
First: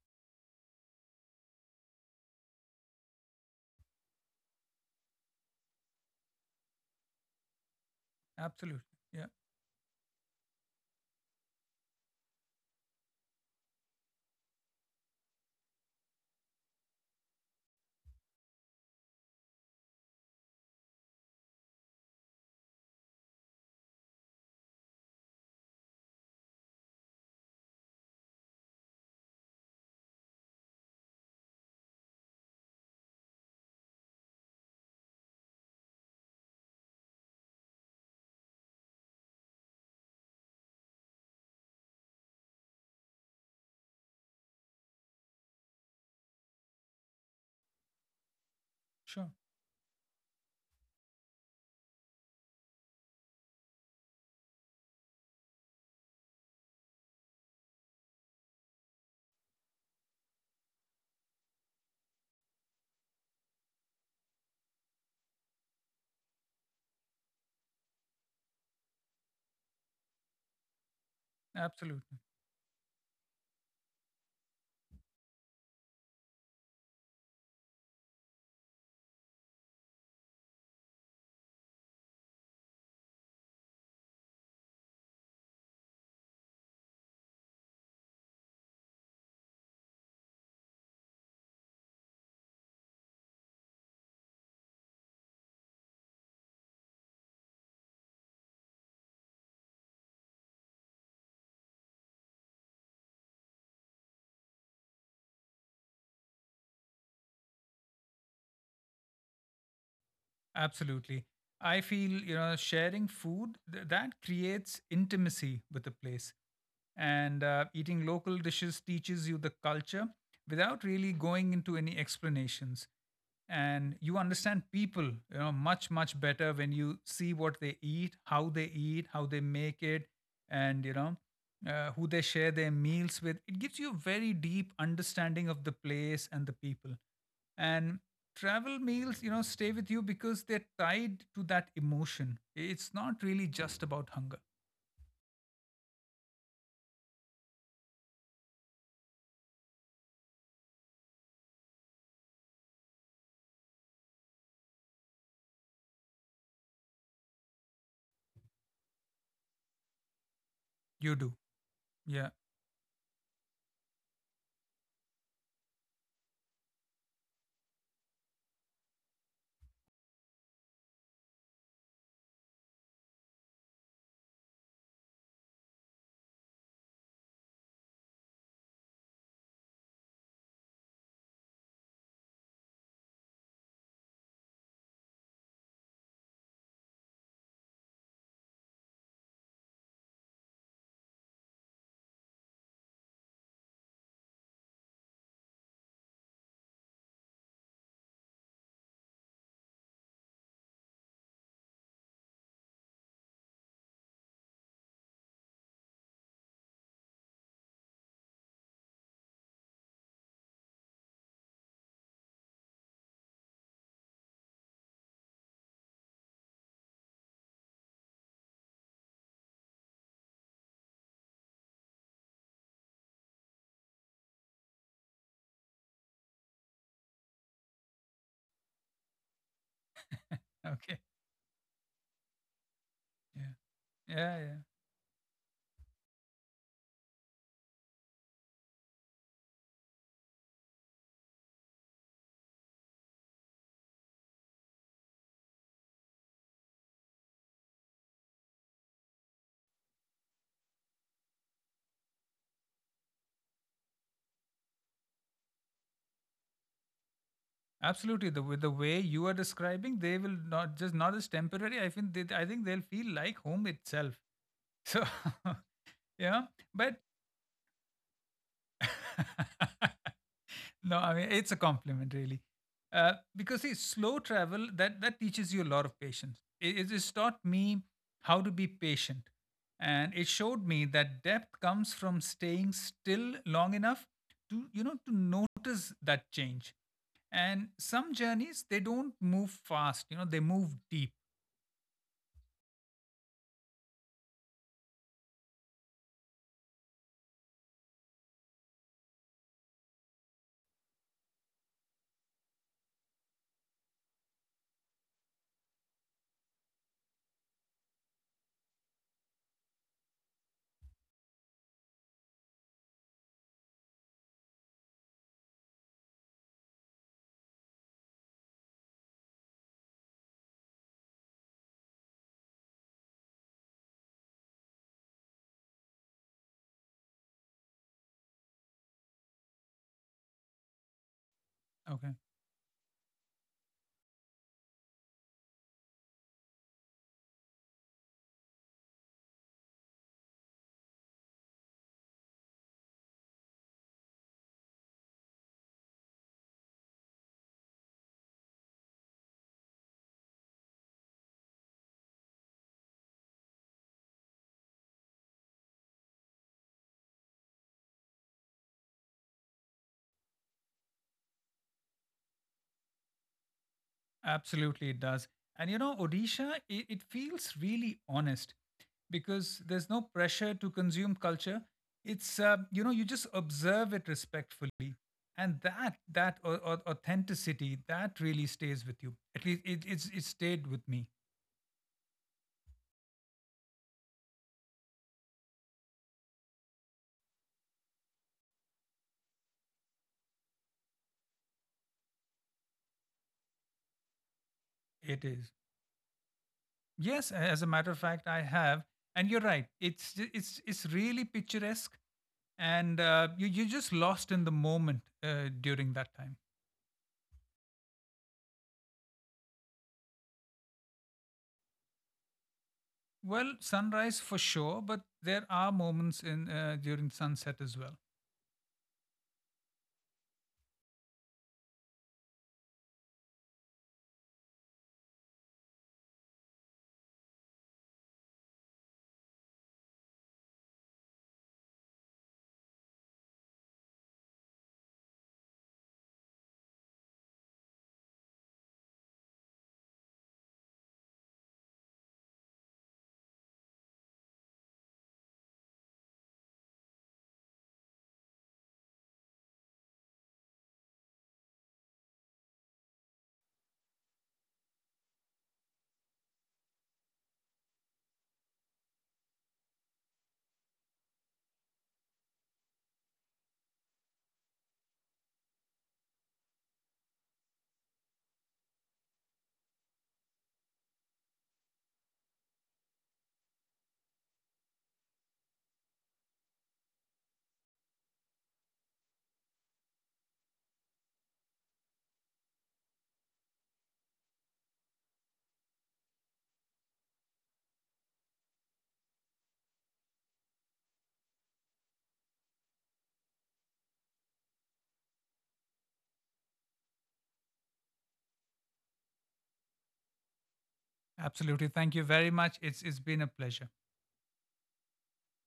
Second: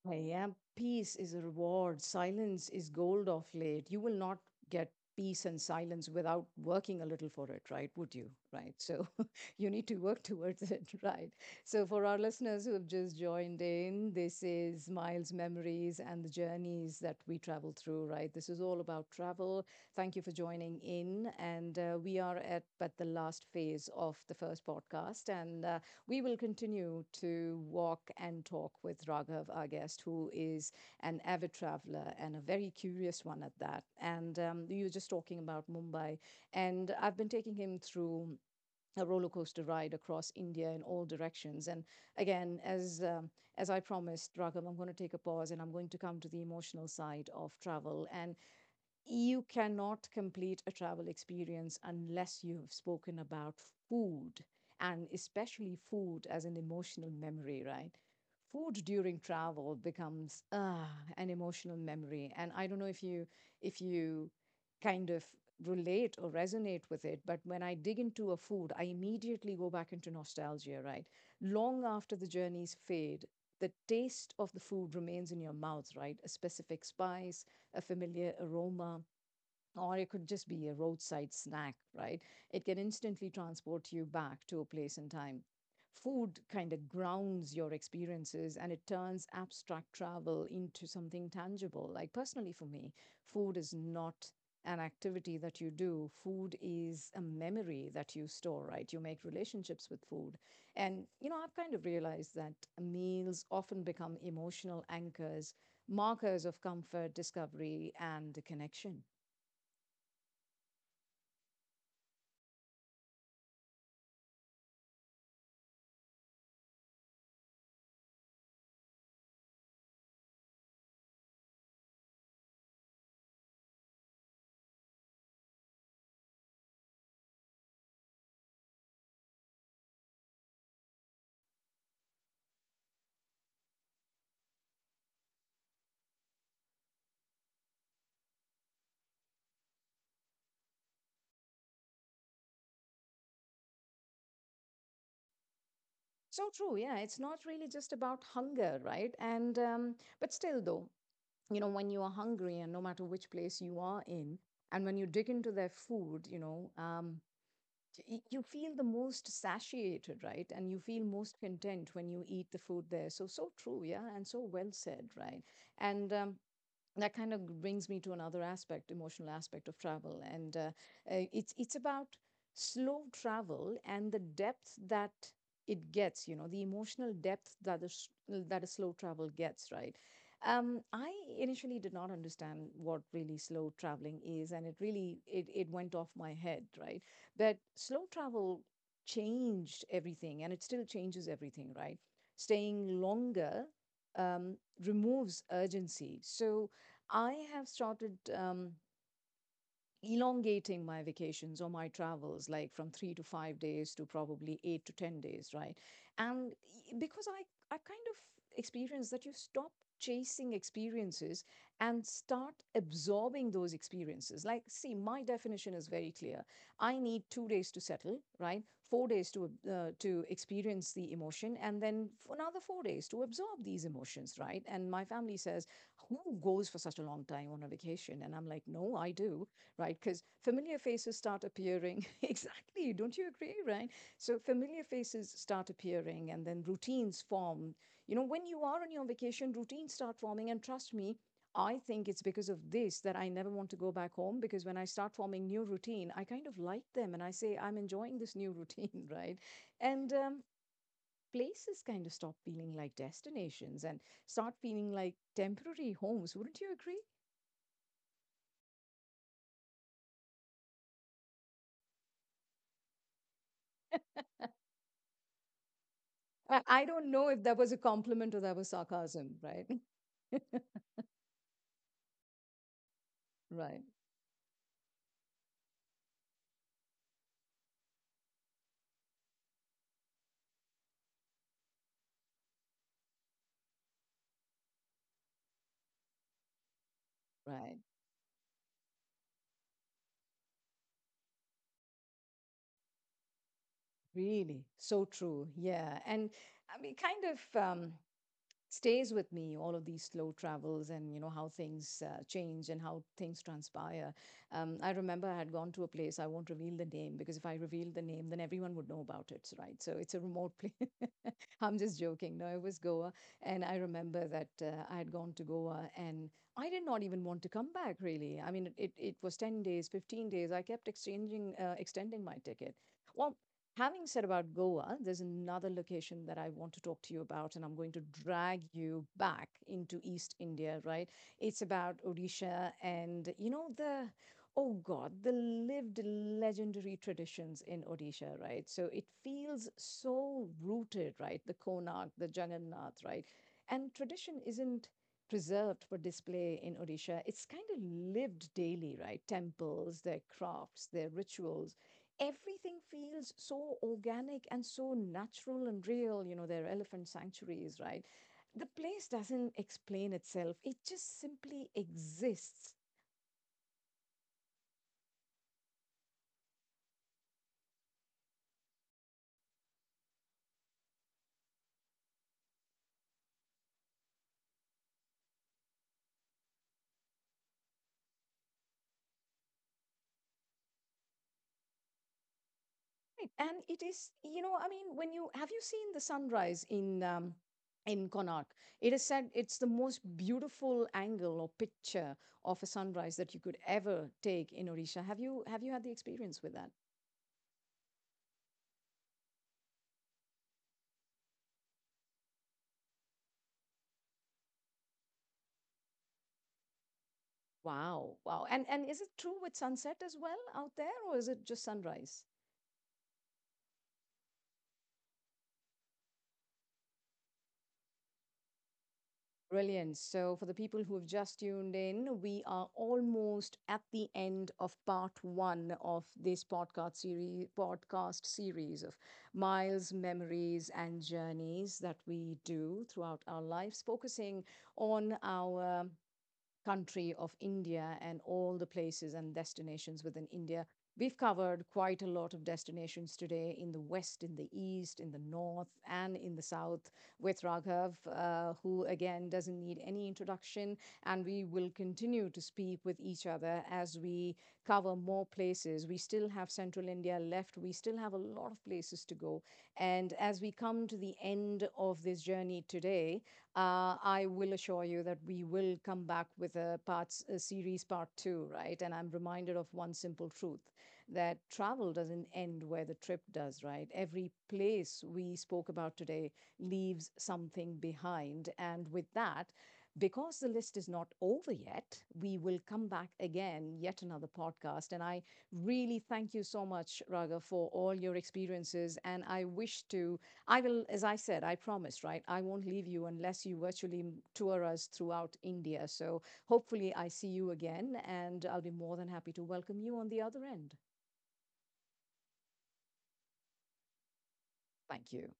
Speaker 1: I am. Peace is a reward. Silence is gold of late. You will not get peace and silence without working a little for it, right? Would you? Right.
Speaker 2: Absolutely.
Speaker 1: So
Speaker 2: Yeah,
Speaker 1: <laughs> you need to work towards it, <laughs> right? So for our listeners who have just joined in, this is Miles Memories and the journeys that we travel through, right? This is all about travel. Thank you for joining in. And we are at the last phase of the first podcast. And we will continue to walk and talk with Raghav, our guest, who is an avid traveler and a very curious one at that. And you were just talking about Mumbai, and I've been taking him through a roller coaster ride across India in all directions. And again, as I promised, Raghav, I'm going to take a pause and I'm going to come to the emotional side of travel. And
Speaker 2: sure.
Speaker 1: you cannot complete a travel experience unless you've spoken about food, and especially food as an emotional memory, right? Food during travel becomes ah an emotional memory. And I don't know if you kind of relate or resonate with it, but when I dig into a food, I immediately go back into nostalgia, right? Long
Speaker 2: Absolutely.
Speaker 1: after the journeys fade, the taste of the food remains in your mouth, right? A specific spice, a familiar aroma, or it could just be a roadside snack, right? It can instantly transport you back to a place and time. Food kind of grounds your experiences and it turns abstract travel into something tangible. Like, personally, for me, food is not an activity that you do, food is a memory that you store, right? You make relationships with food. And, you know, I've kind of realized that meals often become emotional anchors, markers of comfort, discovery, and connection.
Speaker 2: Absolutely. I feel, you know, sharing food that creates intimacy with a place. And eating local dishes teaches you the culture without really going into any explanations. And you understand people, you know, much, much better when you see what they eat, how they eat, how they make it, and, you know, who they share their meals with. It gives you a very deep understanding of the place and the people, and travel meals, you know, stay with you because they're tied to that emotion. It's not really just about hunger.
Speaker 1: So true. Yeah, it's not really just about hunger, right? And but still, though, you know, when you are hungry, and no matter which place you are in, and when you dig into their food, you know, you feel the most satiated, right? And you feel
Speaker 2: You do.
Speaker 1: most content when
Speaker 2: Yeah.
Speaker 1: you eat the food there. So so true. Yeah, and so well said, right? And that kind of brings me to another aspect, emotional aspect of travel, and it's about slow travel and the depth that it gets. You know, the emotional depth that that a slow travel gets. Right. I initially did not understand what really slow traveling is, and it really it went off my head. Right. But slow travel changed everything, and it still changes everything. Right. Staying longer um, removes urgency. So I have started elongating my vacations or my travels like from 3 to 5 days to probably 8 to 10 days, right? And because I kind of experience that you stop chasing experiences and start absorbing those experiences. Like, see, my definition is very clear. I need 2 days to settle, right? 4 days to experience the emotion, and then another 4 days to absorb these emotions, right? And my family says, who goes for such a long time on a vacation? And I'm like, no, I do, right? Because familiar
Speaker 2: Okay.
Speaker 1: faces start appearing. <laughs> Exactly, don't you
Speaker 2: Yeah.
Speaker 1: agree, right?
Speaker 2: Yeah.
Speaker 1: So
Speaker 2: Yeah,
Speaker 1: familiar faces start appearing and then routines form. You know, when you are on your vacation, routines start forming. And trust me, I think it's because of this that I never want to go back home, because when I start forming new routine, I kind of like them and I say, I'm enjoying this new routine, <laughs> right? And, places kind of stop feeling like destinations and start feeling like temporary homes. Wouldn't you agree?
Speaker 2: absolutely. The with the way you are describing, they will not just not as temporary. I think they'll feel like home itself. So <laughs> yeah.
Speaker 1: I
Speaker 2: But
Speaker 1: don't know if that was a compliment or that was sarcasm, right? <laughs>
Speaker 2: <laughs> No, I mean, it's a compliment, really, because see,
Speaker 1: Right,
Speaker 2: slow travel, that teaches you a lot of patience. It just taught me how to be patient, and it showed me that depth comes from staying still long enough to you know, to notice that change. And
Speaker 1: right.
Speaker 2: some journeys, they don't move fast, you know, they move deep.
Speaker 1: Really, so true. Yeah. And I mean, kind of stays with me, all of these slow travels and, you know, how things change and how things transpire. I remember I had gone to a place, I won't reveal the name, because if I reveal the name, then everyone would know about it, right? So it's a remote <laughs> place. <laughs> I'm just joking. No, it was Goa. And I remember that I had gone to Goa and I did not even want to come back, really. I mean, it was 10 days, 15 days. I kept exchanging, extending my ticket. Well, having said about Goa, there's another location that I want to talk to you about, and I'm going to drag you back into East India, right? It's about
Speaker 2: Okay.
Speaker 1: Odisha and, you know, the oh god, the lived legendary traditions in Odisha, right? So it feels so rooted, right? The Konark, the Jagannath, right? And tradition isn't preserved for display in Odisha, it's kind of lived daily, right? Temples, their crafts, their rituals, everything feels so organic and so natural and real. You know, their elephant sanctuaries, right? The place doesn't explain itself, it just simply exists.
Speaker 2: Absolutely, it does. And you know, Odisha, it feels really honest because there's no pressure to consume culture. It's you know, you just observe it respectfully, and that authenticity that really stays with you. At least it stayed with me.
Speaker 1: Right. And it is, you know, I mean, when you, have you seen the sunrise in Connaught? It is said it's the most beautiful angle or picture of a sunrise that you could ever take in Orisha.
Speaker 2: It is.
Speaker 1: Have you had the experience with that?
Speaker 2: Yes, as a matter of fact, I have. And you're right. It's really picturesque, and you you're just lost in the moment during that time.
Speaker 1: Wow, wow. And is it true with sunset as well out there, or is it just sunrise?
Speaker 2: Well, sunrise for sure, but there are moments in during sunset as well.
Speaker 1: Brilliant. So, for the people who have just tuned in, we are almost at the end of part one of this podcast series of miles, memories, and journeys that we do throughout our lives, focusing on our country of India and all the places and destinations within India. We've covered quite a lot of destinations today in the west, in the east, in the north, and in the south with Raghav, who again doesn't need any introduction. And we will continue to speak with each other as we cover more places. We still have central India left, we still have a lot of places to go. And as we come to the end of this journey today, I will assure you that we will come back with a parts a series part two, right? And I'm reminded of one simple truth, that travel doesn't end where the trip does, right? Every place we spoke about today leaves something behind. And with that, because the list is not over yet, we will come back again, yet another podcast. And I really thank you so much, Raga, for all your experiences. And I wish to, I will, as I said, I promised, right? I won't leave you unless you virtually tour us throughout India. So hopefully I see you again and I'll be more than happy to welcome you on the other end.
Speaker 2: Absolutely. Thank you very much. It's been a pleasure.
Speaker 1: Thank you.